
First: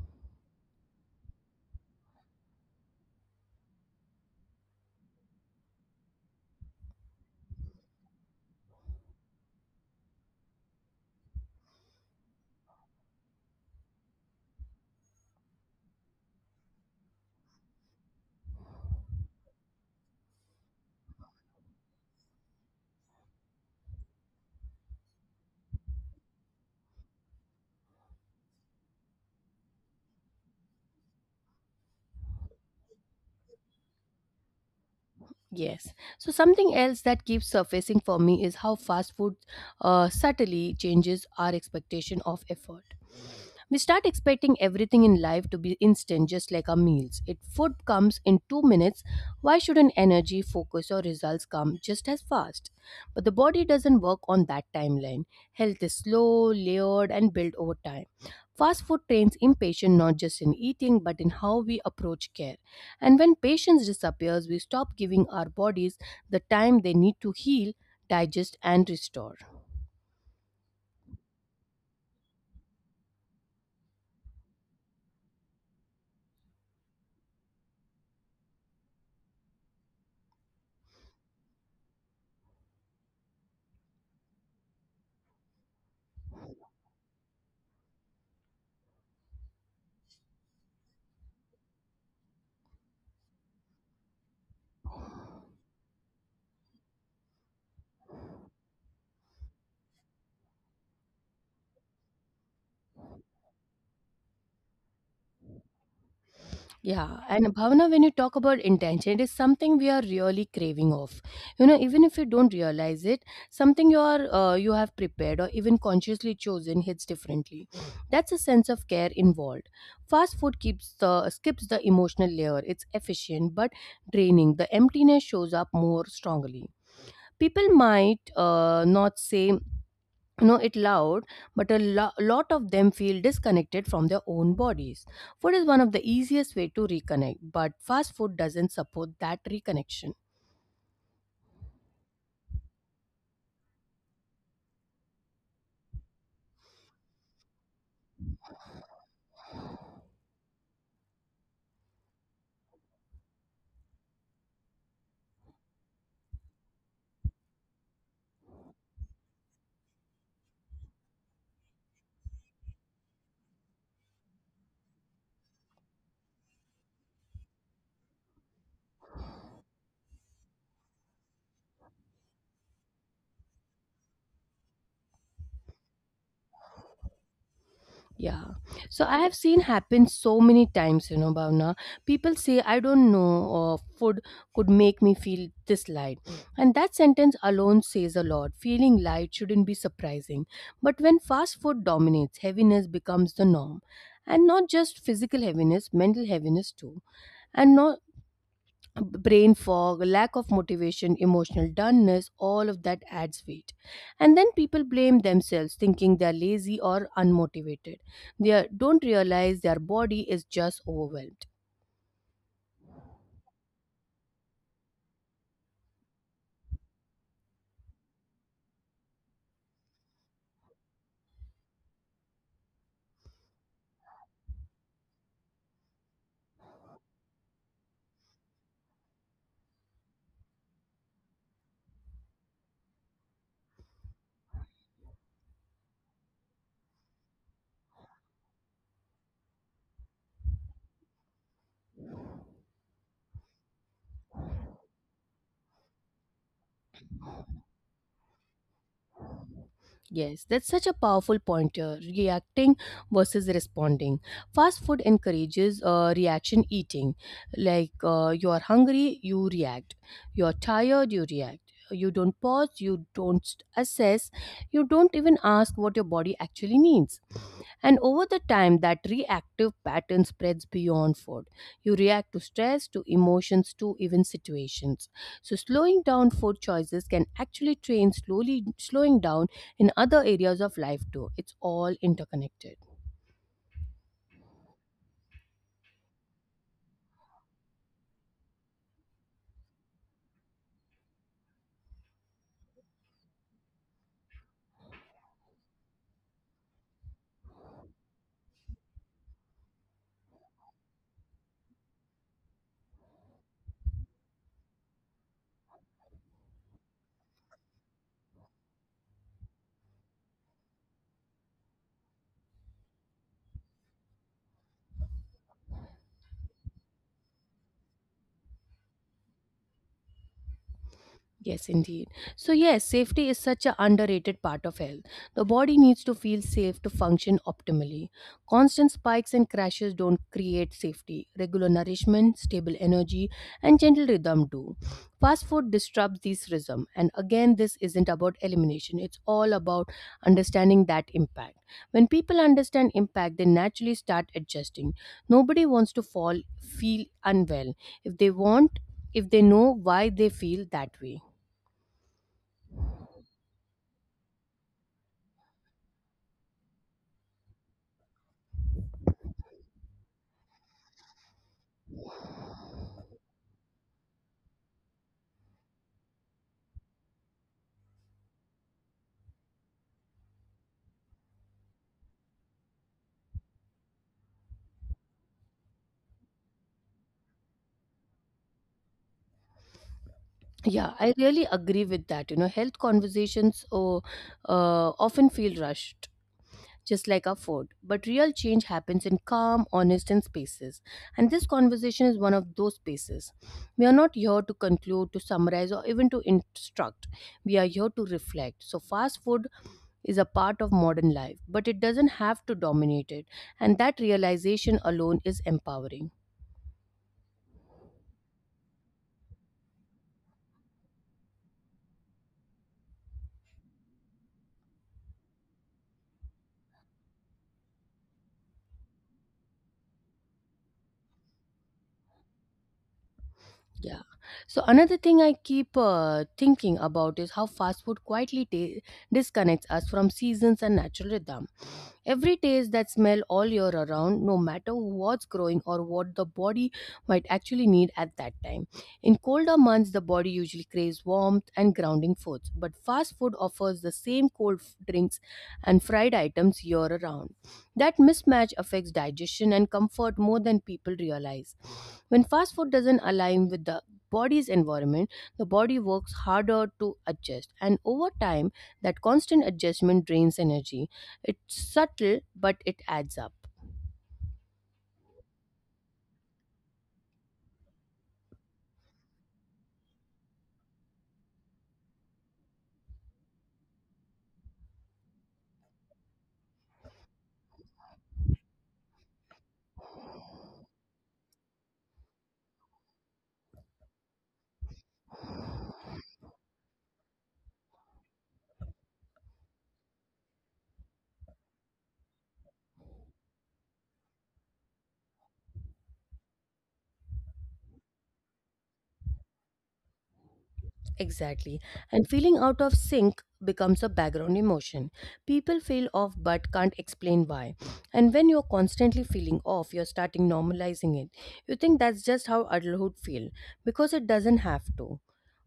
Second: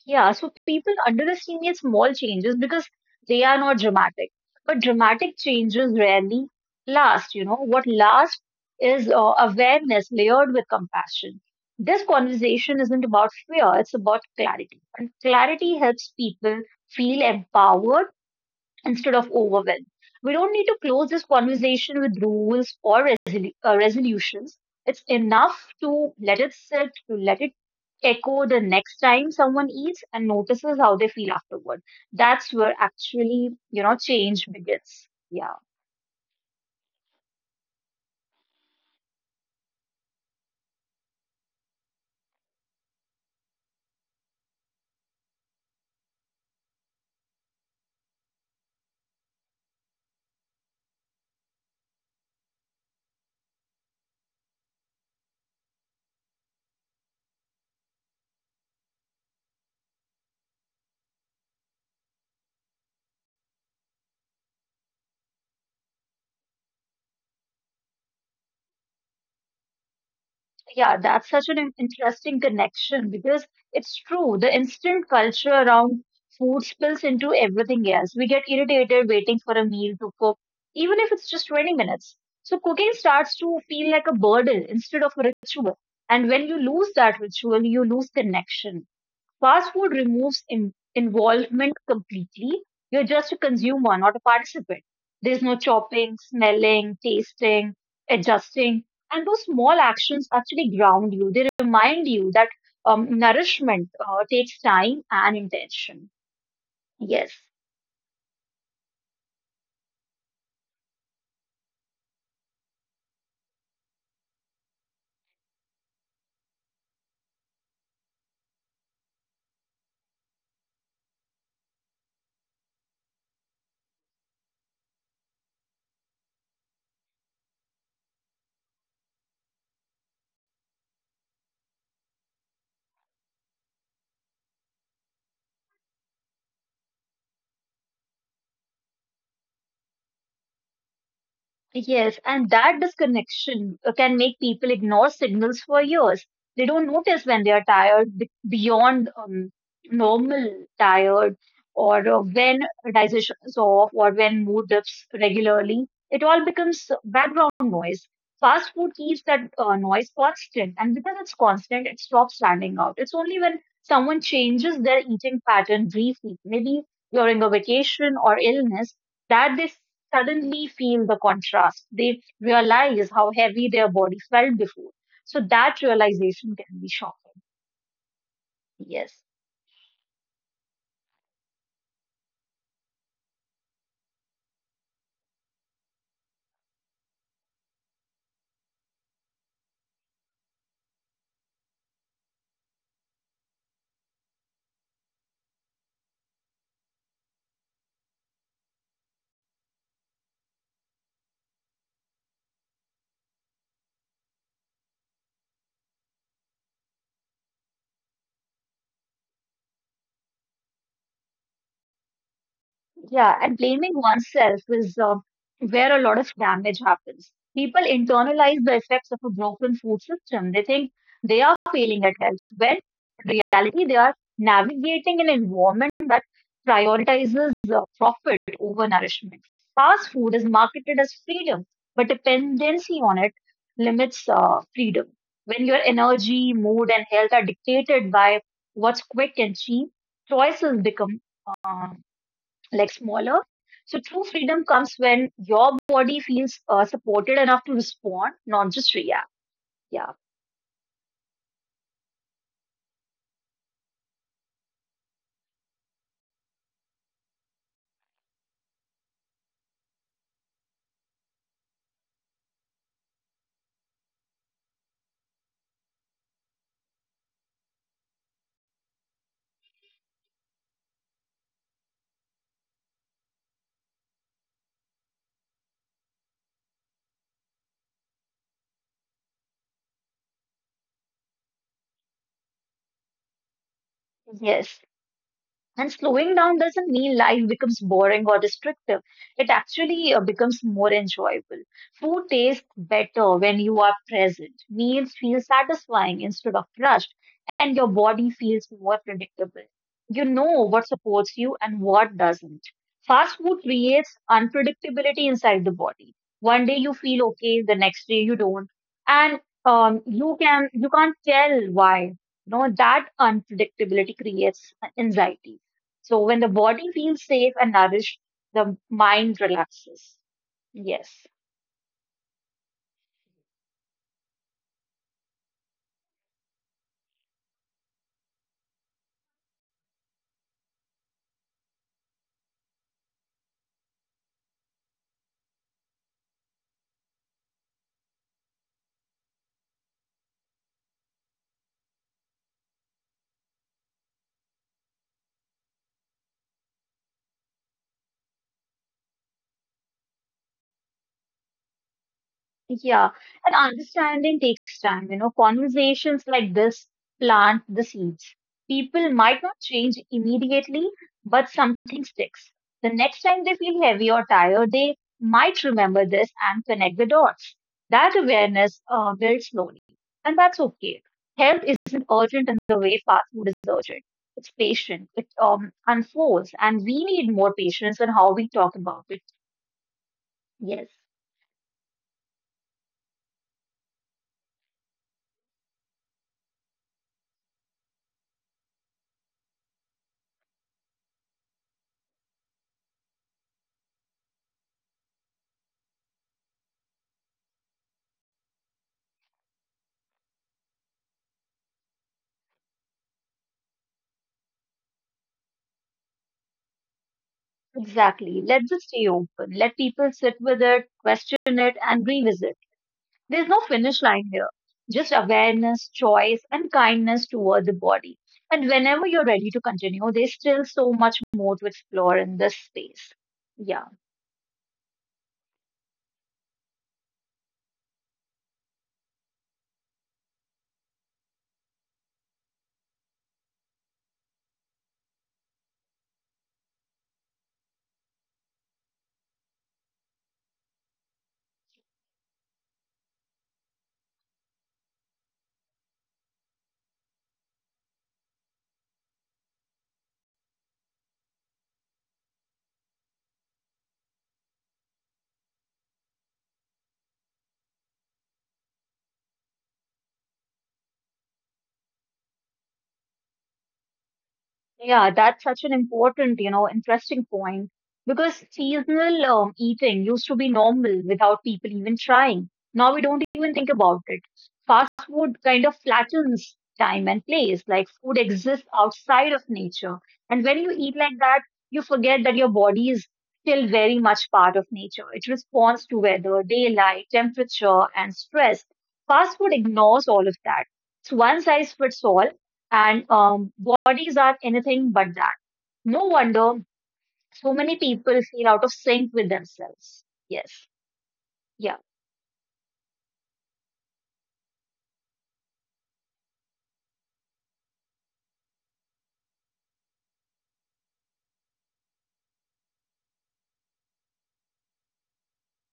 S2: Yeah. So people underestimate small changes because they are not dramatic. But dramatic changes rarely last, you know. What lasts is awareness layered with compassion. This conversation isn't about fear, it's about clarity. And clarity helps people feel empowered instead of overwhelm. We don't need to close this conversation with rules or resolutions. It's enough to let it sit, to let it echo the next time someone eats and notices how they feel afterward. That's where actually, you know, change begins. Yeah.
S1: Yes. So something else that keeps surfacing for me is how fast food subtly changes our expectation of effort. We start expecting everything in life to be instant, just like our meals. If food comes in 2 minutes, why shouldn't energy, focus, or results come just as fast? But the body doesn't work on that timeline. Health is slow, layered, and built over time. Fast food trains impatience not just in eating but in how we approach care. And when patience disappears, we stop giving our bodies the time they need to heal, digest, and restore.
S2: Yeah, that's such an interesting connection because it's true. The instant culture around food spills into everything else. We get irritated waiting for a meal to cook, even if it's just 20 minutes. So cooking starts to feel like a burden instead of a ritual. And when you lose that ritual, you lose connection. Fast food removes involvement completely. You're just a consumer, not a participant. There's no chopping, smelling, tasting, adjusting. And those small actions actually ground you. They remind you that nourishment takes time and intention.
S1: Yeah,
S2: Yes.
S1: and Bhavana, when you talk about intention, it is something we are really craving of. You know, even if you don't realize it, something you are you have prepared or even consciously chosen hits differently. That's a sense of care involved. Fast food keeps the skips the emotional layer. It's efficient but draining. The emptiness shows up more strongly. People might not say, you know, it loud, but a lot of them feel disconnected from their own bodies. Food is one of the easiest way to reconnect, but fast food doesn't support that reconnection.
S2: Yes, and that disconnection can make people ignore signals for years. They don't notice when they are tired beyond normal tired, or when digestion is off, or when mood dips regularly. It all becomes background noise. Fast food keeps that noise constant, and because it's constant, it stops standing out. It's only when someone changes their eating pattern briefly, maybe during a vacation or illness, that they suddenly feel the contrast. They realize how heavy their body felt before. So that realization can be shocking.
S1: Yeah, so I
S2: Yes.
S1: have seen happen so many times, you know, Bhavna. People say, I don't know, food could make me feel this light, and that sentence alone says a lot. Feeling light shouldn't be surprising, but when fast food dominates, heaviness becomes the norm, and not just physical heaviness, mental heaviness too. And no, brain fog, lack of motivation, emotional dullness, all of that adds weight. And then people blame themselves, thinking they're lazy or unmotivated. They don't realize their body is just overwhelmed.
S2: Yeah, and blaming oneself is where a lot of damage happens. People internalize the effects of a broken food system. They think they are failing at health, when in reality, they are navigating an environment that prioritizes profit over nourishment. Fast food is marketed as freedom, but dependency on it limits freedom. When your energy, mood, and health are dictated by what's quick and cheap, choices become uh, like smaller. So true freedom comes when your body feels supported enough to respond, not just react. Yeah.
S1: Yes, that's such a powerful pointer. Reacting versus responding. Fast food encourages reaction eating. Like, you are hungry, you react. You are tired, you react. You don't pause, you don't assess, you don't even ask what your body actually needs. And over the time, that reactive pattern spreads beyond food. You react to stress, to emotions, to even situations. So slowing down food choices can actually train slowly slowing down in other areas of life too. It's all interconnected.
S2: Yes. And slowing down doesn't mean life becomes boring or restrictive. It actually becomes more enjoyable. Food tastes better when you are present. Meals feel satisfying instead of rushed, and your body feels more predictable. You know what supports you and what doesn't. Fast food creates unpredictability inside the body. One day you feel okay, the next day you don't, and you can't tell why. You know that unpredictability creates anxiety so when the body feels safe and nourished, the mind relaxes. Yes.
S1: Yes, indeed. So, yes, safety is such an underrated part of health. The body needs to feel safe to function optimally. Constant spikes and crashes don't create safety. Regular nourishment, stable energy, and gentle rhythm do. Fast food disrupts this rhythm. And again, this isn't about elimination, it's all about understanding that impact. When people understand impact, they naturally start adjusting. Nobody wants to fall, feel unwell. If they want, if they know why they feel that way.
S2: Yeah, and understanding takes time. You know, conversations like this plant the seeds. People might not change immediately, but something sticks. The next time they feel heavy or tired, they might remember this and connect the dots. That awareness builds slowly, and that's okay. Health isn't urgent in the way fast food is urgent. It's patient. It unfolds, and we need more patience in how we talk about it. Yes.
S1: Yeah, I really agree with that. You know, health conversations often feel rushed, just like our food. But real change happens in calm, honest, and spaces. And this conversation is one of those spaces. We are not here to conclude, to summarize, or even to instruct. We are here to reflect. So, fast food is a part of modern life, but it doesn't have to dominate it. And that realization alone is empowering.
S2: Exactly. Let this stay open. Let people sit with it, question it, and revisit. There's no finish line here. Just awareness, choice, and kindness toward the body. And whenever you're ready to continue, there's still so much more to explore in this space. Yeah.
S1: Yeah. So another thing I keep thinking about is how fast food quietly ta disconnects us from seasons and natural rhythm. Every taste that smell all year around, no matter what's growing or what the body might actually need at that time. In colder months, the body usually craves warmth and grounding foods, but fast food offers the same cold drinks and fried items year around. That mismatch affects digestion and comfort more than people realize. When fast food doesn't align with the body's environment, the body works harder to adjust, and over time, that constant adjustment drains energy. It's subtle, but it adds up.
S2: Yeah, that's such an important, you know, interesting point because seasonal eating used to be normal without people even trying. Now we don't even think about it. Fast food kind of flattens time and place, like food exists outside of nature. And when you eat like that, you forget that your body is still very much part of nature. It responds to weather, daylight, temperature, and stress. Fast food ignores all of that. It's one size fits all, and bodies are anything but that. No wonder so many people feel out of sync with themselves. Yes. Yeah.
S1: Exactly. And feeling out of sync becomes a background emotion. People feel off but can't explain why. And when you're constantly feeling off, you're starting normalizing it. You think that's just how adulthood feel, because it doesn't have to.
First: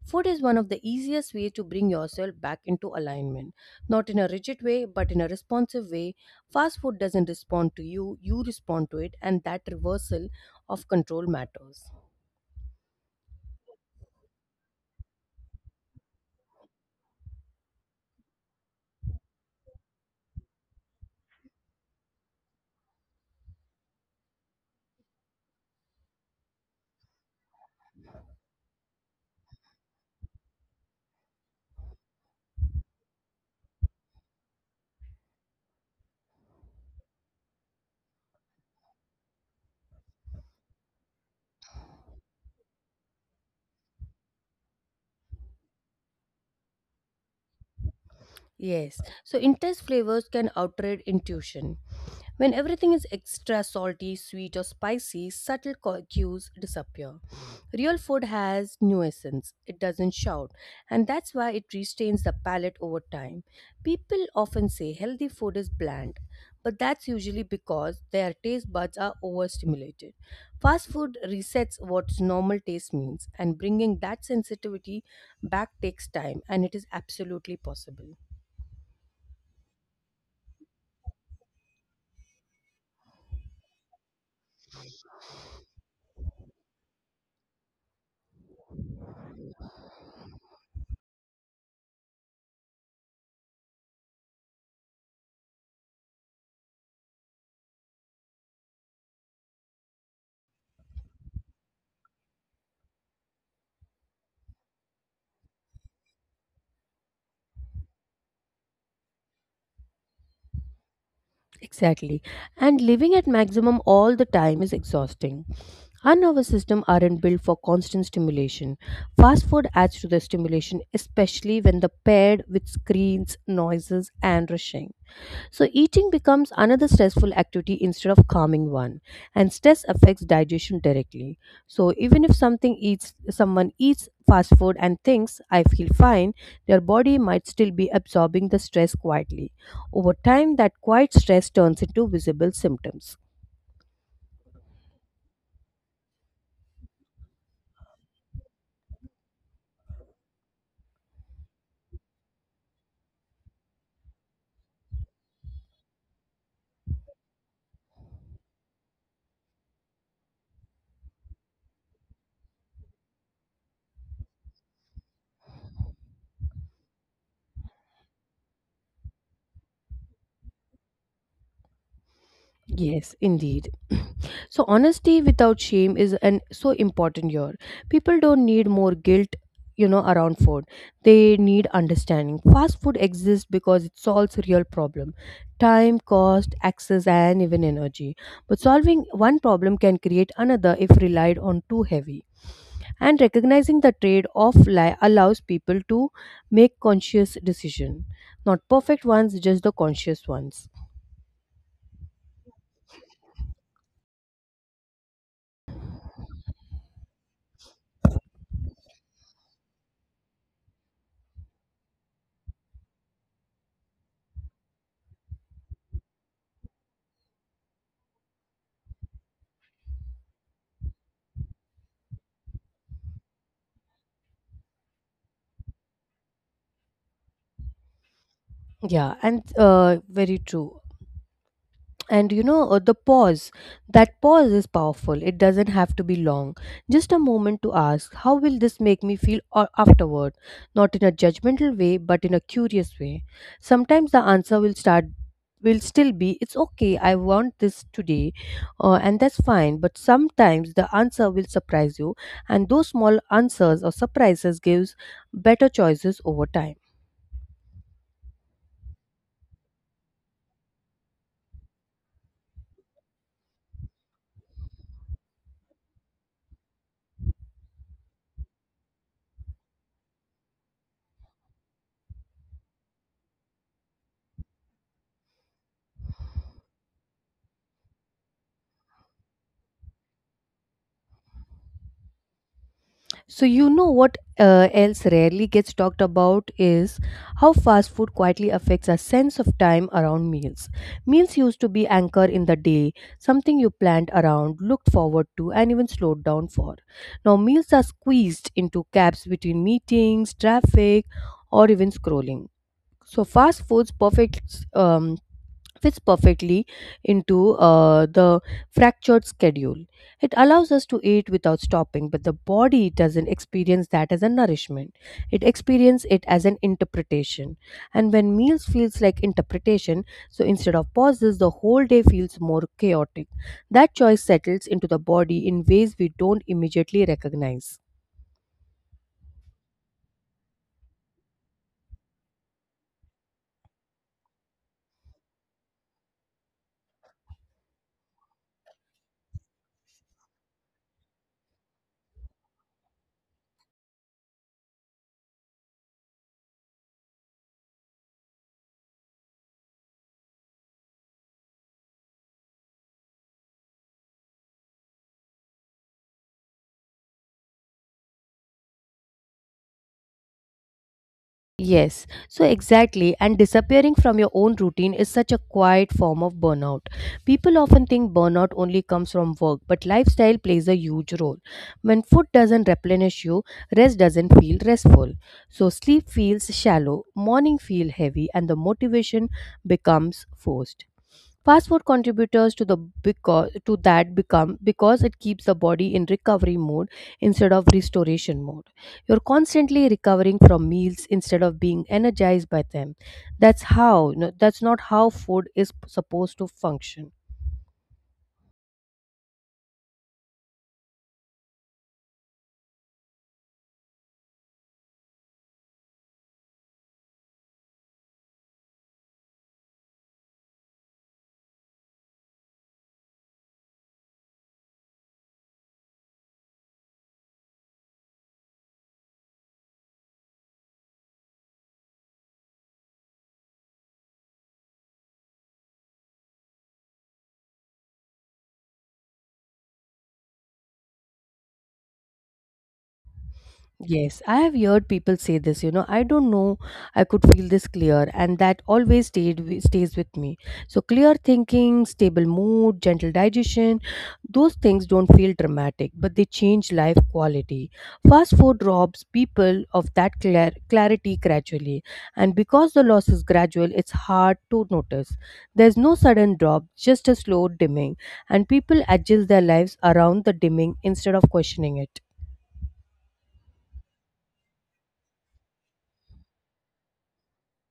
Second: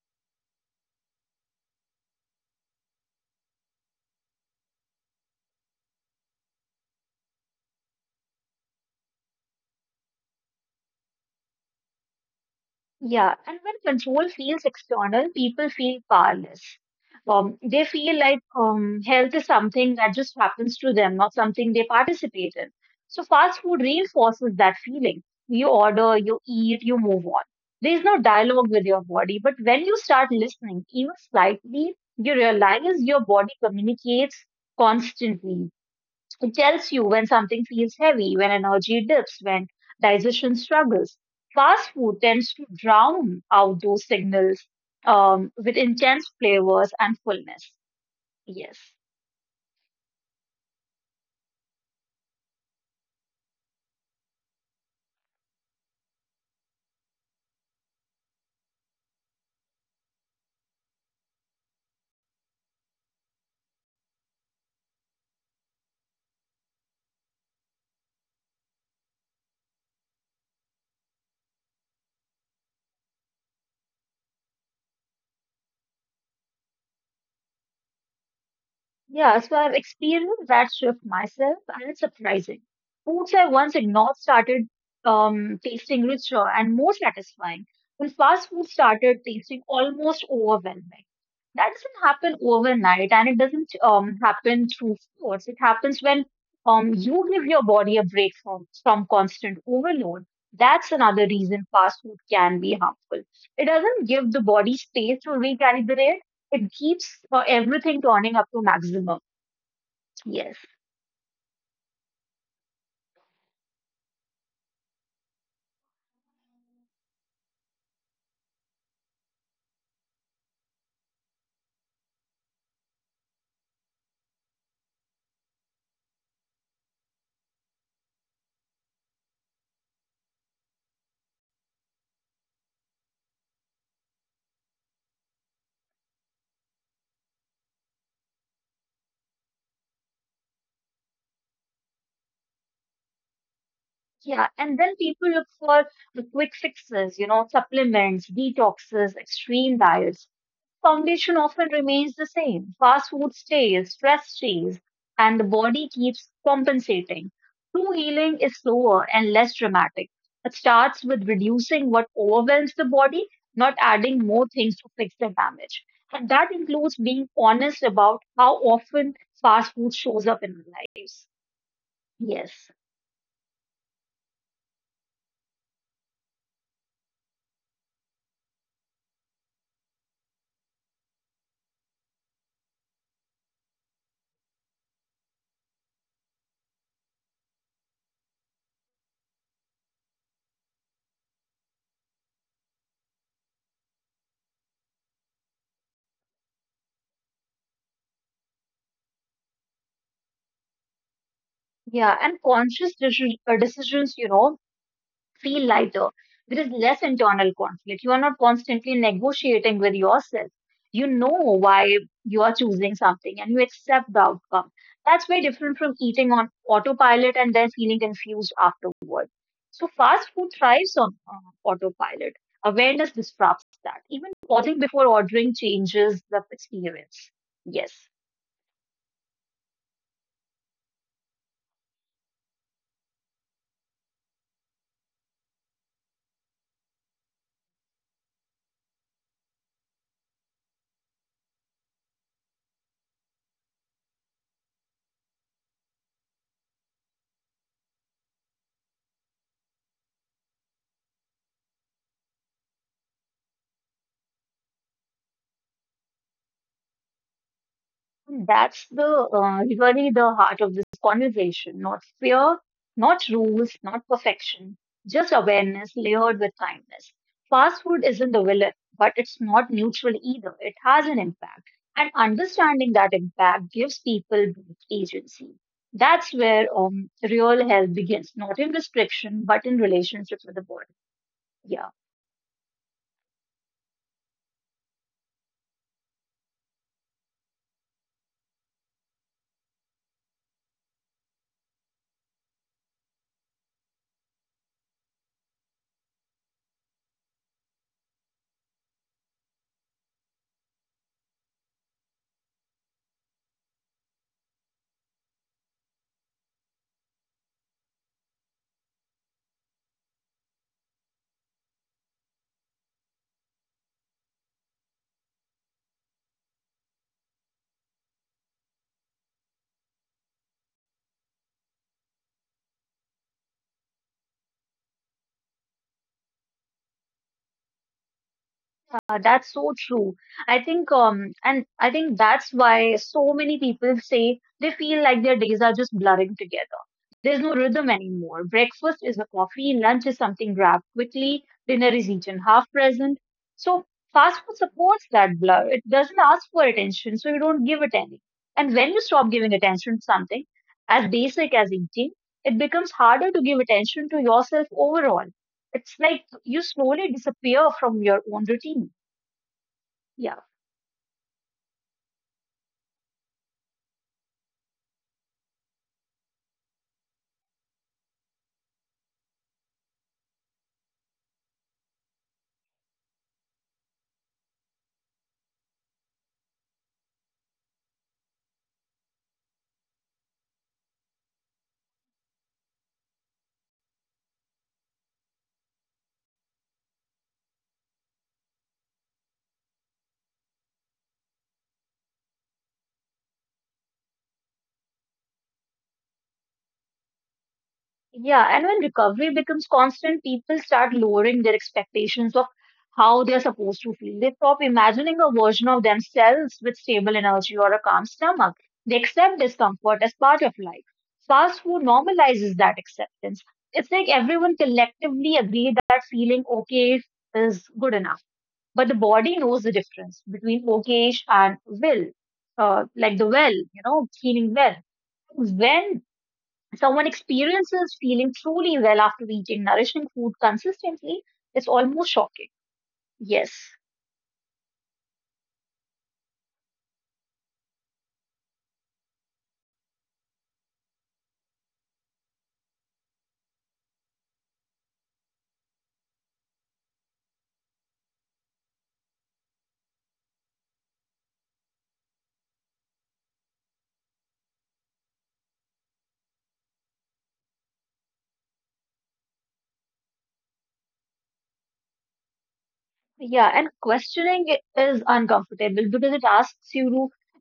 S1: Food is one of the easiest ways to bring yourself back into alignment. Not in a rigid way, but in a responsive way. Fast food doesn't respond to you, you respond to it, and that reversal of control matters.
S2: Yeah, and when control feels external, people feel powerless. They feel like health is something that just happens to them, not something they participate in. So fast food reinforces that feeling. You order, you eat, you move on. There is no dialogue with your body, but when you start listening, even slightly, you realize your body communicates constantly. It tells you when something feels heavy, when energy dips, when digestion struggles. Fast food tends to drown out those signals with intense flavors and fullness.
S1: Yes,
S2: Yes.
S1: so intense flavors can outrage intuition. When everything is extra salty, sweet, or spicy, subtle cues disappear. Real food has nuisance, it doesn't shout, and that's why it restrains the palate over time. People often say healthy food is bland, but that's usually because their taste buds are overstimulated. Fast food resets what normal taste means, and bringing that sensitivity back takes time, and it is absolutely possible.
S2: Yeah, so I've experienced that shift myself, and it's surprising. Foods I once ignored started tasting richer and more satisfying, when fast food started tasting almost overwhelming. That doesn't happen overnight, and it doesn't happen through force. It happens when you give your body a break from constant overload. That's another reason fast food can be harmful. It doesn't give the body space to recalibrate it keeps everything turning up to maximum. Yes.
S1: Exactly. And living at maximum all the time is exhausting. Our nervous system aren't built for constant stimulation. Fast food adds to the stimulation, especially when the paired with screens, noises, and rushing. So, eating becomes another stressful activity instead of calming one, and stress affects digestion directly. So, even if something eats, someone eats fast food and thinks, I feel fine, their body might still be absorbing the stress quietly. Over time, that quiet stress turns into visible symptoms.
S2: Yeah. And then people look for the quick fixes, you know, supplements, detoxes, extreme diets. Foundation often remains the same. Fast food stays, stress stays, and the body keeps compensating. True healing is slower and less dramatic. It starts with reducing what overwhelms the body, not adding more things to fix the damage. And that includes being honest about how often fast food shows up in our lives. Yes.
S1: Yes, indeed. So honesty without shame is an so important here. People don't need more guilt, you know, around food. They need understanding. Fast food exists because it solves real problem. Time, cost, access and even energy. But solving one problem can create another if relied on too heavy. And recognizing the allows people to make conscious decision. Not perfect ones, just the conscious ones.
S2: Yeah, and conscious decisions, you know, feel lighter. There is less internal conflict. You are not constantly negotiating with yourself. You know why you are choosing something and you accept the outcome. That's very different from eating on autopilot and then feeling confused afterward. So, fast food thrives on autopilot. Awareness disrupts that. Even pausing before ordering changes the experience. Yes.
S1: Yeah, and very true. And you know the pause that pause is powerful. It doesn't have to be long, just a moment to ask how will this make me feel, or afterward, not in a judgmental way but in a curious way. Sometimes the answer will start will still be it's okay, I want this today. And that's fine, but sometimes the answer will surprise you, and those small answers or surprises gives better choices over time.
S2: That's the really the heart of this conversation. Not fear, not rules, not perfection, just awareness layered with kindness. Fast food isn't the villain, but it's not neutral either. It has an impact, and understanding that impact gives people both agency. That's where real health begins, not in restriction, but in relationship with the world. Yeah.
S1: So you know what else rarely gets talked about is how fast food quietly affects our sense of time around meals. Meals used to be anchor in the day, something you planned around, looked forward to, and even slowed down for. Now meals are squeezed into gaps between meetings, traffic, or even scrolling. So fast foods perfects fits perfectly into the fractured schedule. It allows us to eat without stopping, but the body doesn't experience that as a nourishment. It experiences it as an interpretation. And when meals feels like interpretation, so instead of pauses, the whole day feels more chaotic. That choice settles into the body in ways we don't immediately recognize.
S2: That's so true. I think, that's why so many people say they feel like their days are just blurring together. There's no rhythm anymore. Breakfast is a coffee, lunch is something grabbed quickly, dinner is eaten half present. So fast food supports that blur. It doesn't ask for attention, so you don't give it any. And when you stop giving attention to something as basic as eating, it becomes harder to give attention to yourself overall. It's like you slowly disappear from your own routine. Yeah.
S1: Yes, so exactly, and disappearing from your own routine is such a quiet form of burnout. People often think burnout only comes from work, but lifestyle plays a huge role. When food doesn't replenish you, rest doesn't feel restful. So sleep feels shallow, morning feel heavy, and the motivation becomes forced. Fast food contributors to the because to that become because it keeps the body in recovery mode instead of restoration mode. You're constantly recovering from meals instead of being energized by them. That's not how food is supposed to function.
S2: Yeah. And when recovery becomes constant, people start lowering their expectations of how they're supposed to feel. They stop imagining a version of themselves with stable energy or a calm stomach. They accept discomfort as part of life. Fast food normalizes that acceptance. It's like everyone collectively agree that feeling okay is good enough. But the body knows the difference between okay and will, like the well, you know, feeling well when someone experiences feeling truly well after eating nourishing food consistently is almost shocking. Yes.
S1: Yes, I have heard people say this, you know, I don't know, I could feel this clear, and that always stays with me. So clear thinking, stable mood, gentle digestion, those things don't feel dramatic, but they change life quality. Fast food robs people of that clarity gradually, and because the loss is gradual, it's hard to notice. There's no sudden drop, just a slow dimming, and people adjust their lives around the dimming instead of questioning it.
S2: Yeah, and questioning it is uncomfortable because it asks you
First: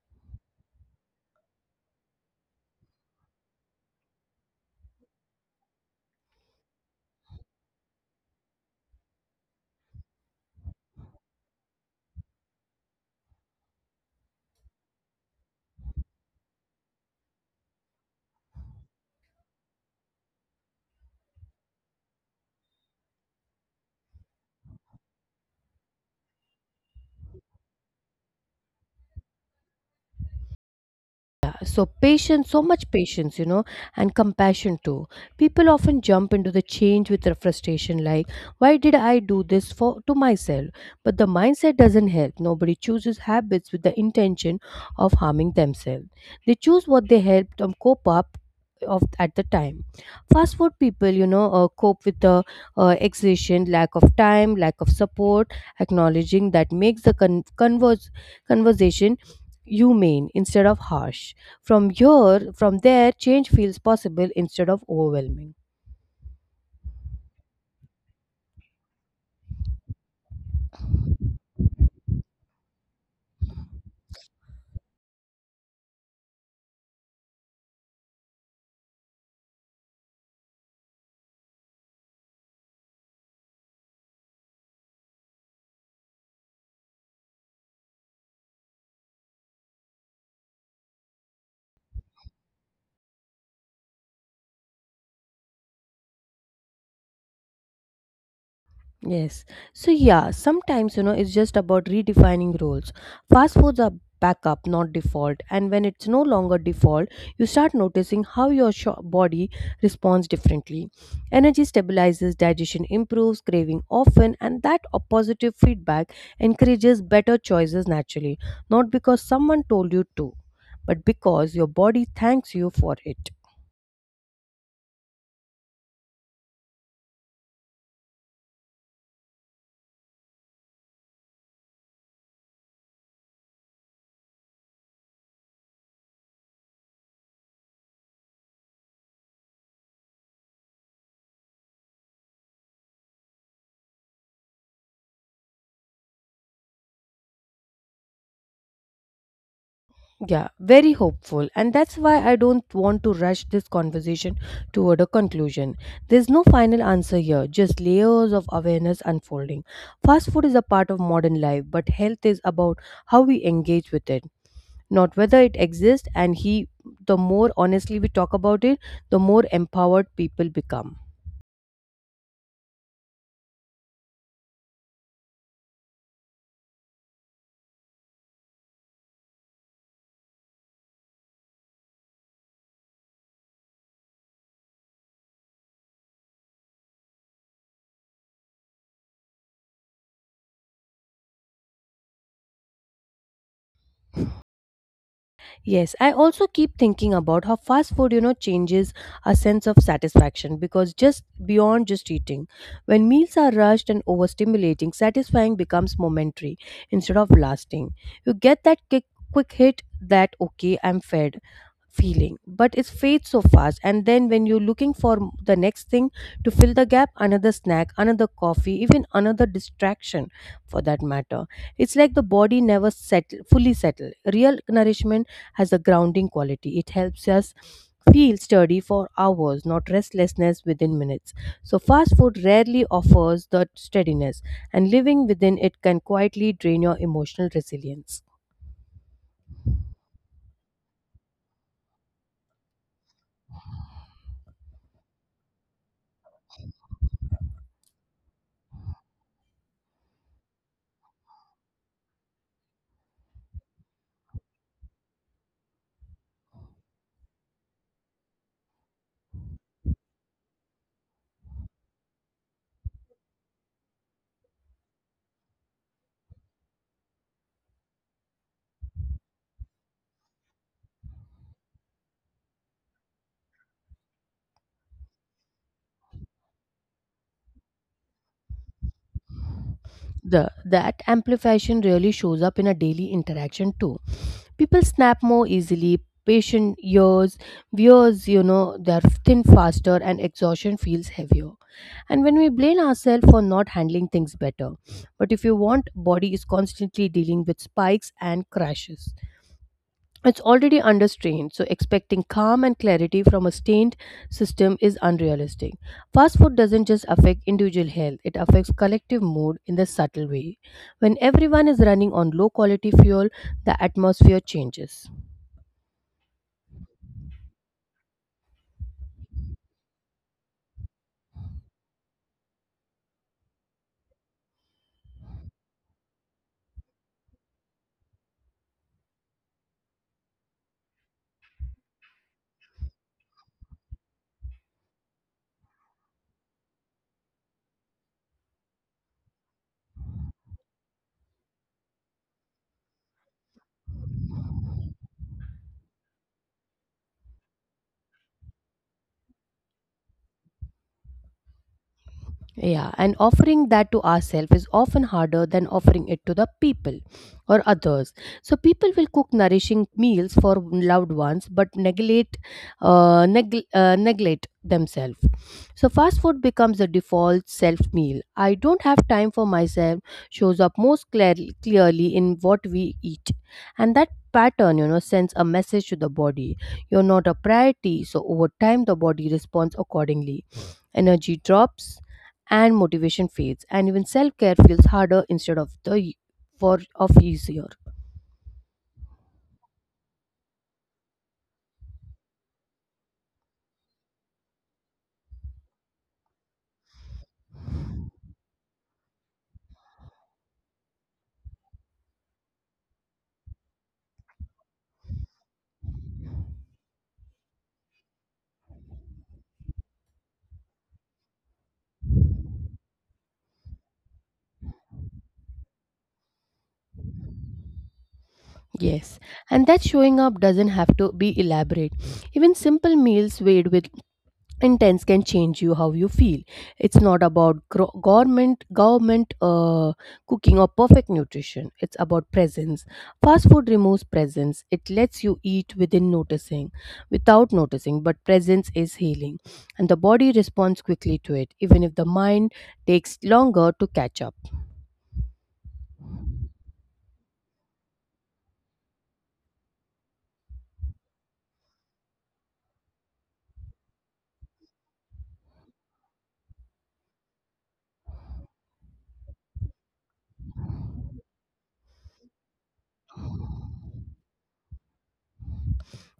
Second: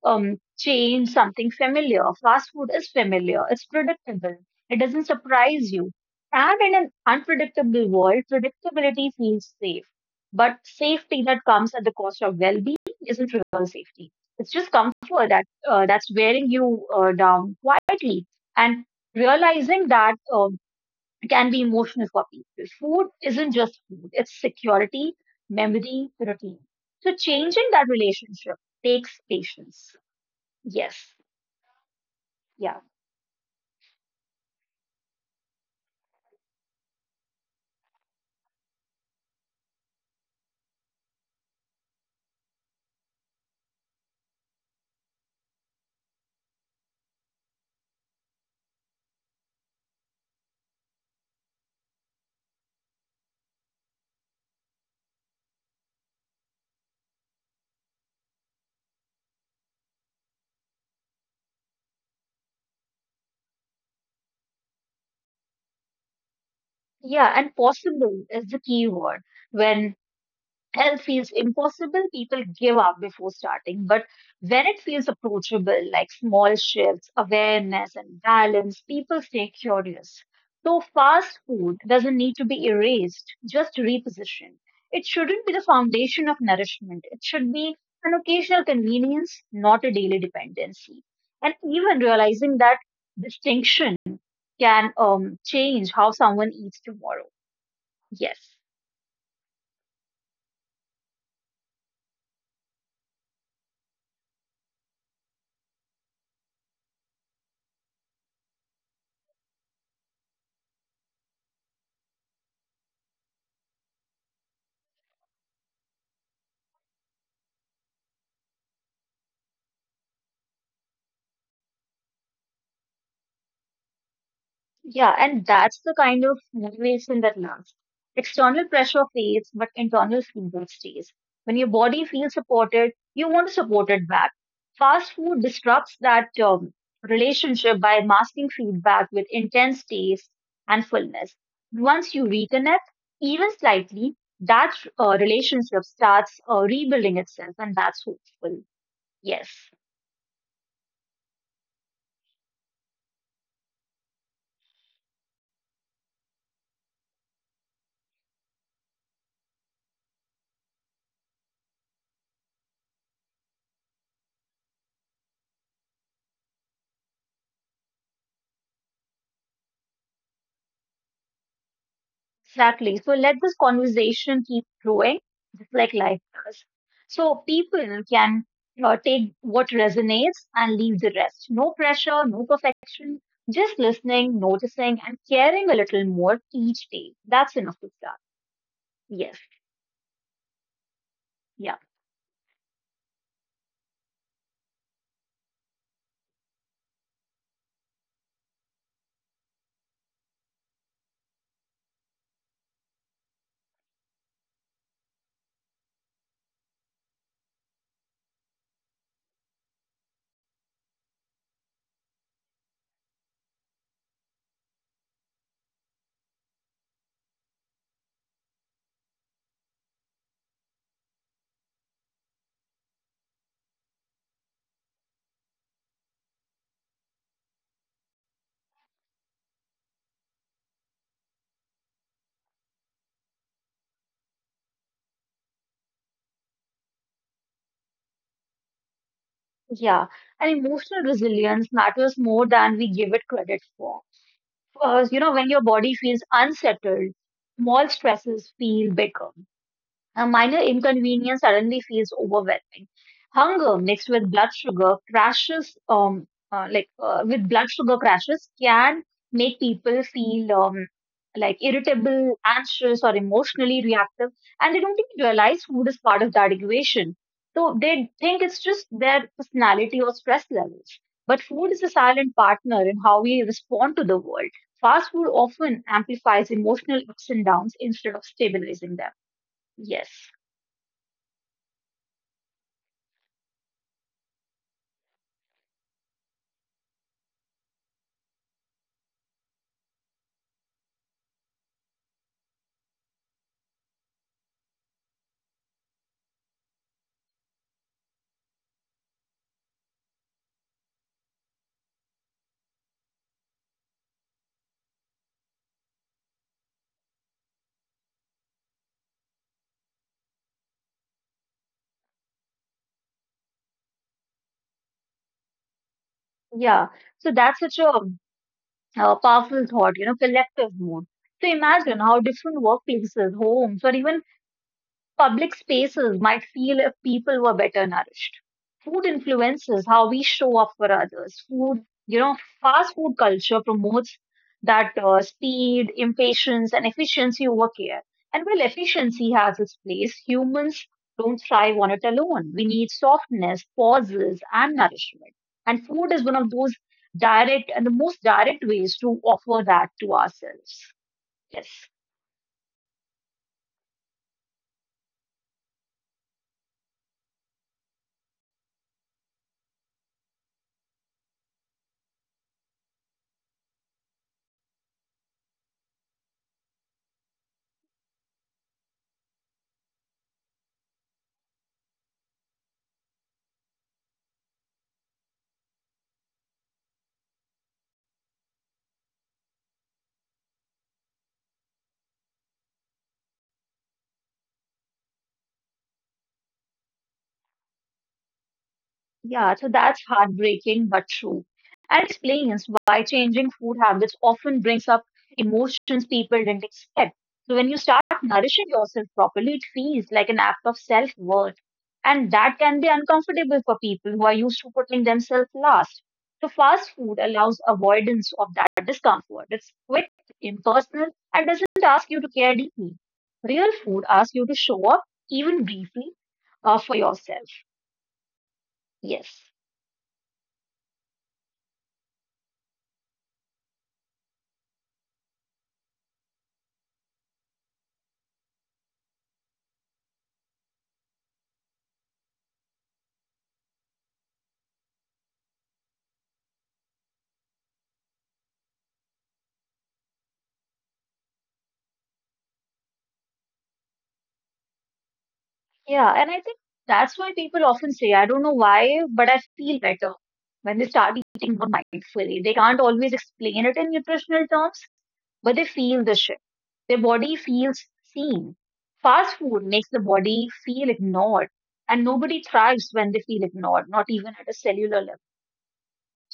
S2: to change something familiar. Fast food is familiar, it's predictable, it doesn't surprise you. And in an unpredictable world, predictability feels safe. But safety that comes at the cost of well being isn't real safety. It's just comfort that's wearing you down quietly. And realizing that it can be emotional for people. Food isn't just food, it's security, memory, routine. So changing that relationship takes patience. Yes.
S1: So, patience, so
S2: Yeah.
S1: much patience, you know, and compassion too. People often jump into the change with their frustration, like, why did I do this for to myself? But the mindset doesn't help. Nobody chooses habits with the intention of harming themselves. They choose what they help them cope up of at the time. Fast food people, you know, cope with the exhaustion, lack of time, lack of support. Acknowledging that makes the conversation humane instead of harsh. From there, change feels possible instead of overwhelming.
S2: Yeah. And possible is the key word when health feels impossible, people give up before starting. But when it feels approachable, like small shifts, awareness, and balance, people stay curious. So, fast food doesn't need to be erased, just repositioned. It shouldn't be the foundation of nourishment, it should be an occasional convenience, not a daily dependency. And even realizing that distinction can change how someone eats tomorrow. Yes.
S1: Yes. So yeah, sometimes you know it's just about redefining roles. Fast foods are backup, not default. And when it's no longer default, you start noticing how your body responds differently. Energy stabilizes, digestion improves, craving often, and that positive feedback encourages better choices naturally, not because someone told you to, but because your body thanks you for it.
S2: Yeah, and that's the kind of motivation that lasts. External pressure fades, but internal feedback stays. When your body feels supported, you want to support it back. Fast food disrupts that relationship by masking feedback with intense taste and fullness. Once you reconnect, even slightly, that relationship starts rebuilding itself, and that's hopeful. Yes.
S1: Yeah, very hopeful. And that's why I don't want to rush this conversation toward a conclusion. There's no final answer here, just layers of awareness unfolding. Fast food is a part of modern life, but health is about how we engage with it, not whether it exists. The more honestly we talk about it, the more empowered people become.
S2: Exactly. So let this conversation keep growing, just like life does. So people can take what resonates and leave the rest. No pressure, no perfection, just listening, noticing, and caring a little more each day. That's enough to start. Yes. Yeah.
S1: Yes, I also keep thinking about how fast food, you know, changes a sense of satisfaction, because just beyond just eating, when meals are rushed and overstimulating, satisfying becomes momentary instead of lasting. You get that kick, quick hit, that okay, I'm fed feeling, but it fades so fast, and then when you're looking for the next thing to fill the gap, another snack, another coffee, even another distraction for that matter. It's like the body never settle fully settle real nourishment. Has a grounding quality, it helps us feel sturdy for hours, not restlessness within minutes. So fast food rarely offers that steadiness, and living within it can quietly drain your emotional resilience.
S2: Yeah. And emotional resilience matters more than we give it credit for. When your body feels unsettled, small stresses feel bigger. A minor inconvenience suddenly feels overwhelming. Hunger mixed with blood sugar crashes, like with blood sugar crashes, can make people feel like irritable, anxious, or emotionally reactive, and they don't even realize food is part of that equation. So they think it's just their personality or stress levels. But food is a silent partner in how we respond to the world. Fast food often amplifies emotional ups and downs instead of stabilizing them. Yes.
S1: The that amplification really shows up in a daily interaction too. People snap more easily, patient ears, viewers, you know, they're thin faster, and exhaustion feels heavier, and when we blame ourselves for not handling things better. But if you want body is constantly dealing with spikes and crashes, it's already under strain, so expecting calm and clarity from a stained system is unrealistic. Fast food doesn't just affect individual health, it affects collective mood in the subtle way. When everyone is running on low quality fuel, the atmosphere changes.
S2: Yeah, so that's such a powerful thought, you know, collective mode. So imagine how different workplaces, homes, or even public spaces might feel if people were better nourished. Food influences how we show up for others. Food, you know, fast food culture promotes that speed, impatience, and efficiency over care. And while efficiency has its place, humans don't thrive on it alone. We need softness, pauses, and nourishment. And food is one of those direct and the most direct ways to offer that to ourselves. Yes.
S1: Yeah, and offering that to ourselves is often harder than offering it to the people or others. So people will cook nourishing meals for loved ones, but neglect neglect themselves. So fast food becomes the default self meal. I don't have time for myself shows up most clearly in what we eat, and that pattern, you know, sends a message to the body, you're not a priority, so over time the body responds accordingly. Energy drops and motivation fades, and even self-care feels harder instead of the for of easier.
S2: Yeah, so that's heartbreaking but true. And explains why changing food habits often brings up emotions people didn't expect. So when you start nourishing yourself properly, it feels like an act of self-worth. And that can be uncomfortable for people who are used to putting themselves last. So fast food allows avoidance of that discomfort. It's quick, impersonal, and doesn't ask you to care deeply. Real food asks you to show up, even briefly, for yourself.
S1: Yes,
S2: Yes.
S1: and that showing up doesn't have to be elaborate. Even simple meals made with intense can change you how you feel. It's not about gro- government government cooking or perfect nutrition, it's about presence. Fast food removes presence, it lets you eat within noticing without noticing, but presence is healing, and the body responds quickly to it, even if the mind takes longer to catch up.
S2: Yeah, and I think that's why people often say, I don't know why, but I feel better when they start eating more mindfully. They can't always explain it in nutritional terms, but they feel the shift. Their body feels seen. Fast food makes the body feel ignored, and nobody thrives when they feel ignored, not even at a cellular level.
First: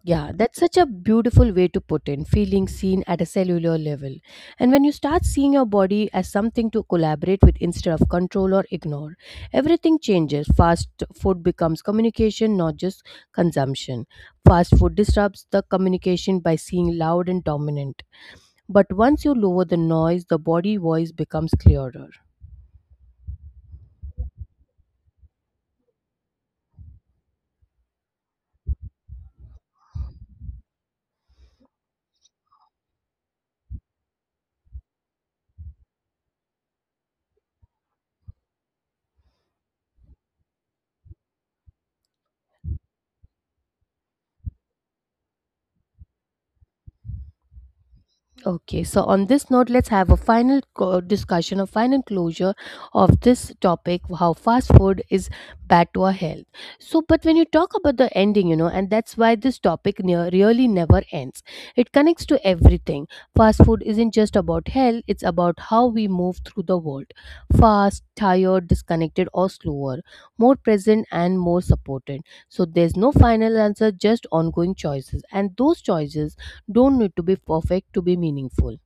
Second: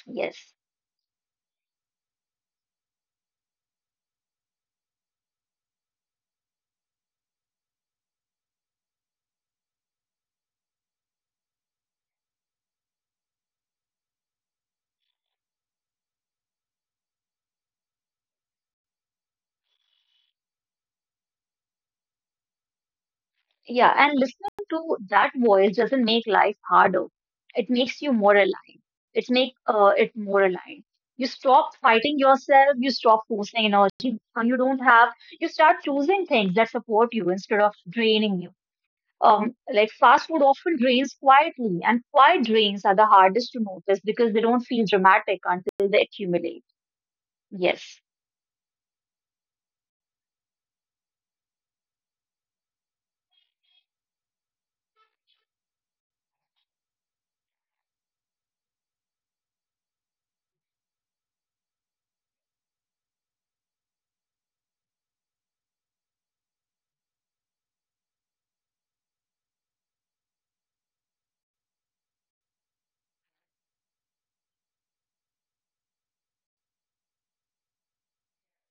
S1: Yeah,
S2: Yes.
S1: that's such a beautiful way to put in feeling seen at a cellular level. And when you start seeing your body as something to collaborate with instead of control or ignore, everything changes. Fast food becomes communication, not just consumption. Fast food disrupts the communication by seeing loud and dominant. But once you lower the noise, the body voice becomes clearer.
S2: Yeah, and listening to that voice doesn't make life harder. It makes you more aligned. It more aligned. You stop fighting yourself. You stop forcing energy you don't have. You start choosing things that support you instead of draining you. Like fast food often drains quietly, and quiet drains are the hardest to notice because they don't feel dramatic until they accumulate. Yes,
S1: Okay, so on this note, let's have a final discussion, a final closure of this topic, how fast food is bad to our health. So, but when you talk about the ending, you know, and that's why this topic really never ends, it connects to everything. Fast food isn't just about health, it's about how we move through the world fast, tired, disconnected, or slower, more present and more supported. So there's no final answer, just ongoing choices. And those choices don't need to be perfect to be meaningful.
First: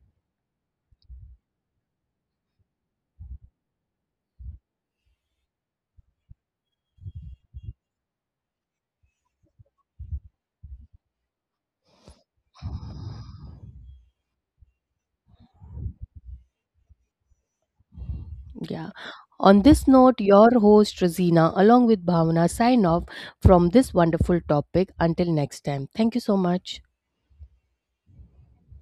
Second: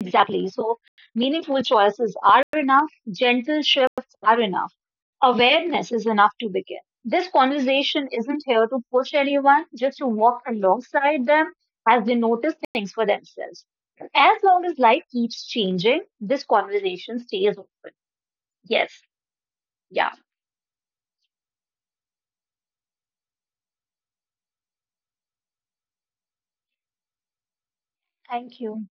S2: exactly. So meaningful choices are enough. Gentle shifts are enough. Awareness is enough to begin. This conversation isn't here to push anyone, just to walk alongside them as they notice things for themselves. As long as life keeps changing, this conversation stays open. Yes.
S1: Yeah. On this
S2: Yeah.
S1: note, your host Rosina, along with Bhavana, sign off from this wonderful topic. Until next time, thank you so much.
S2: Thank you.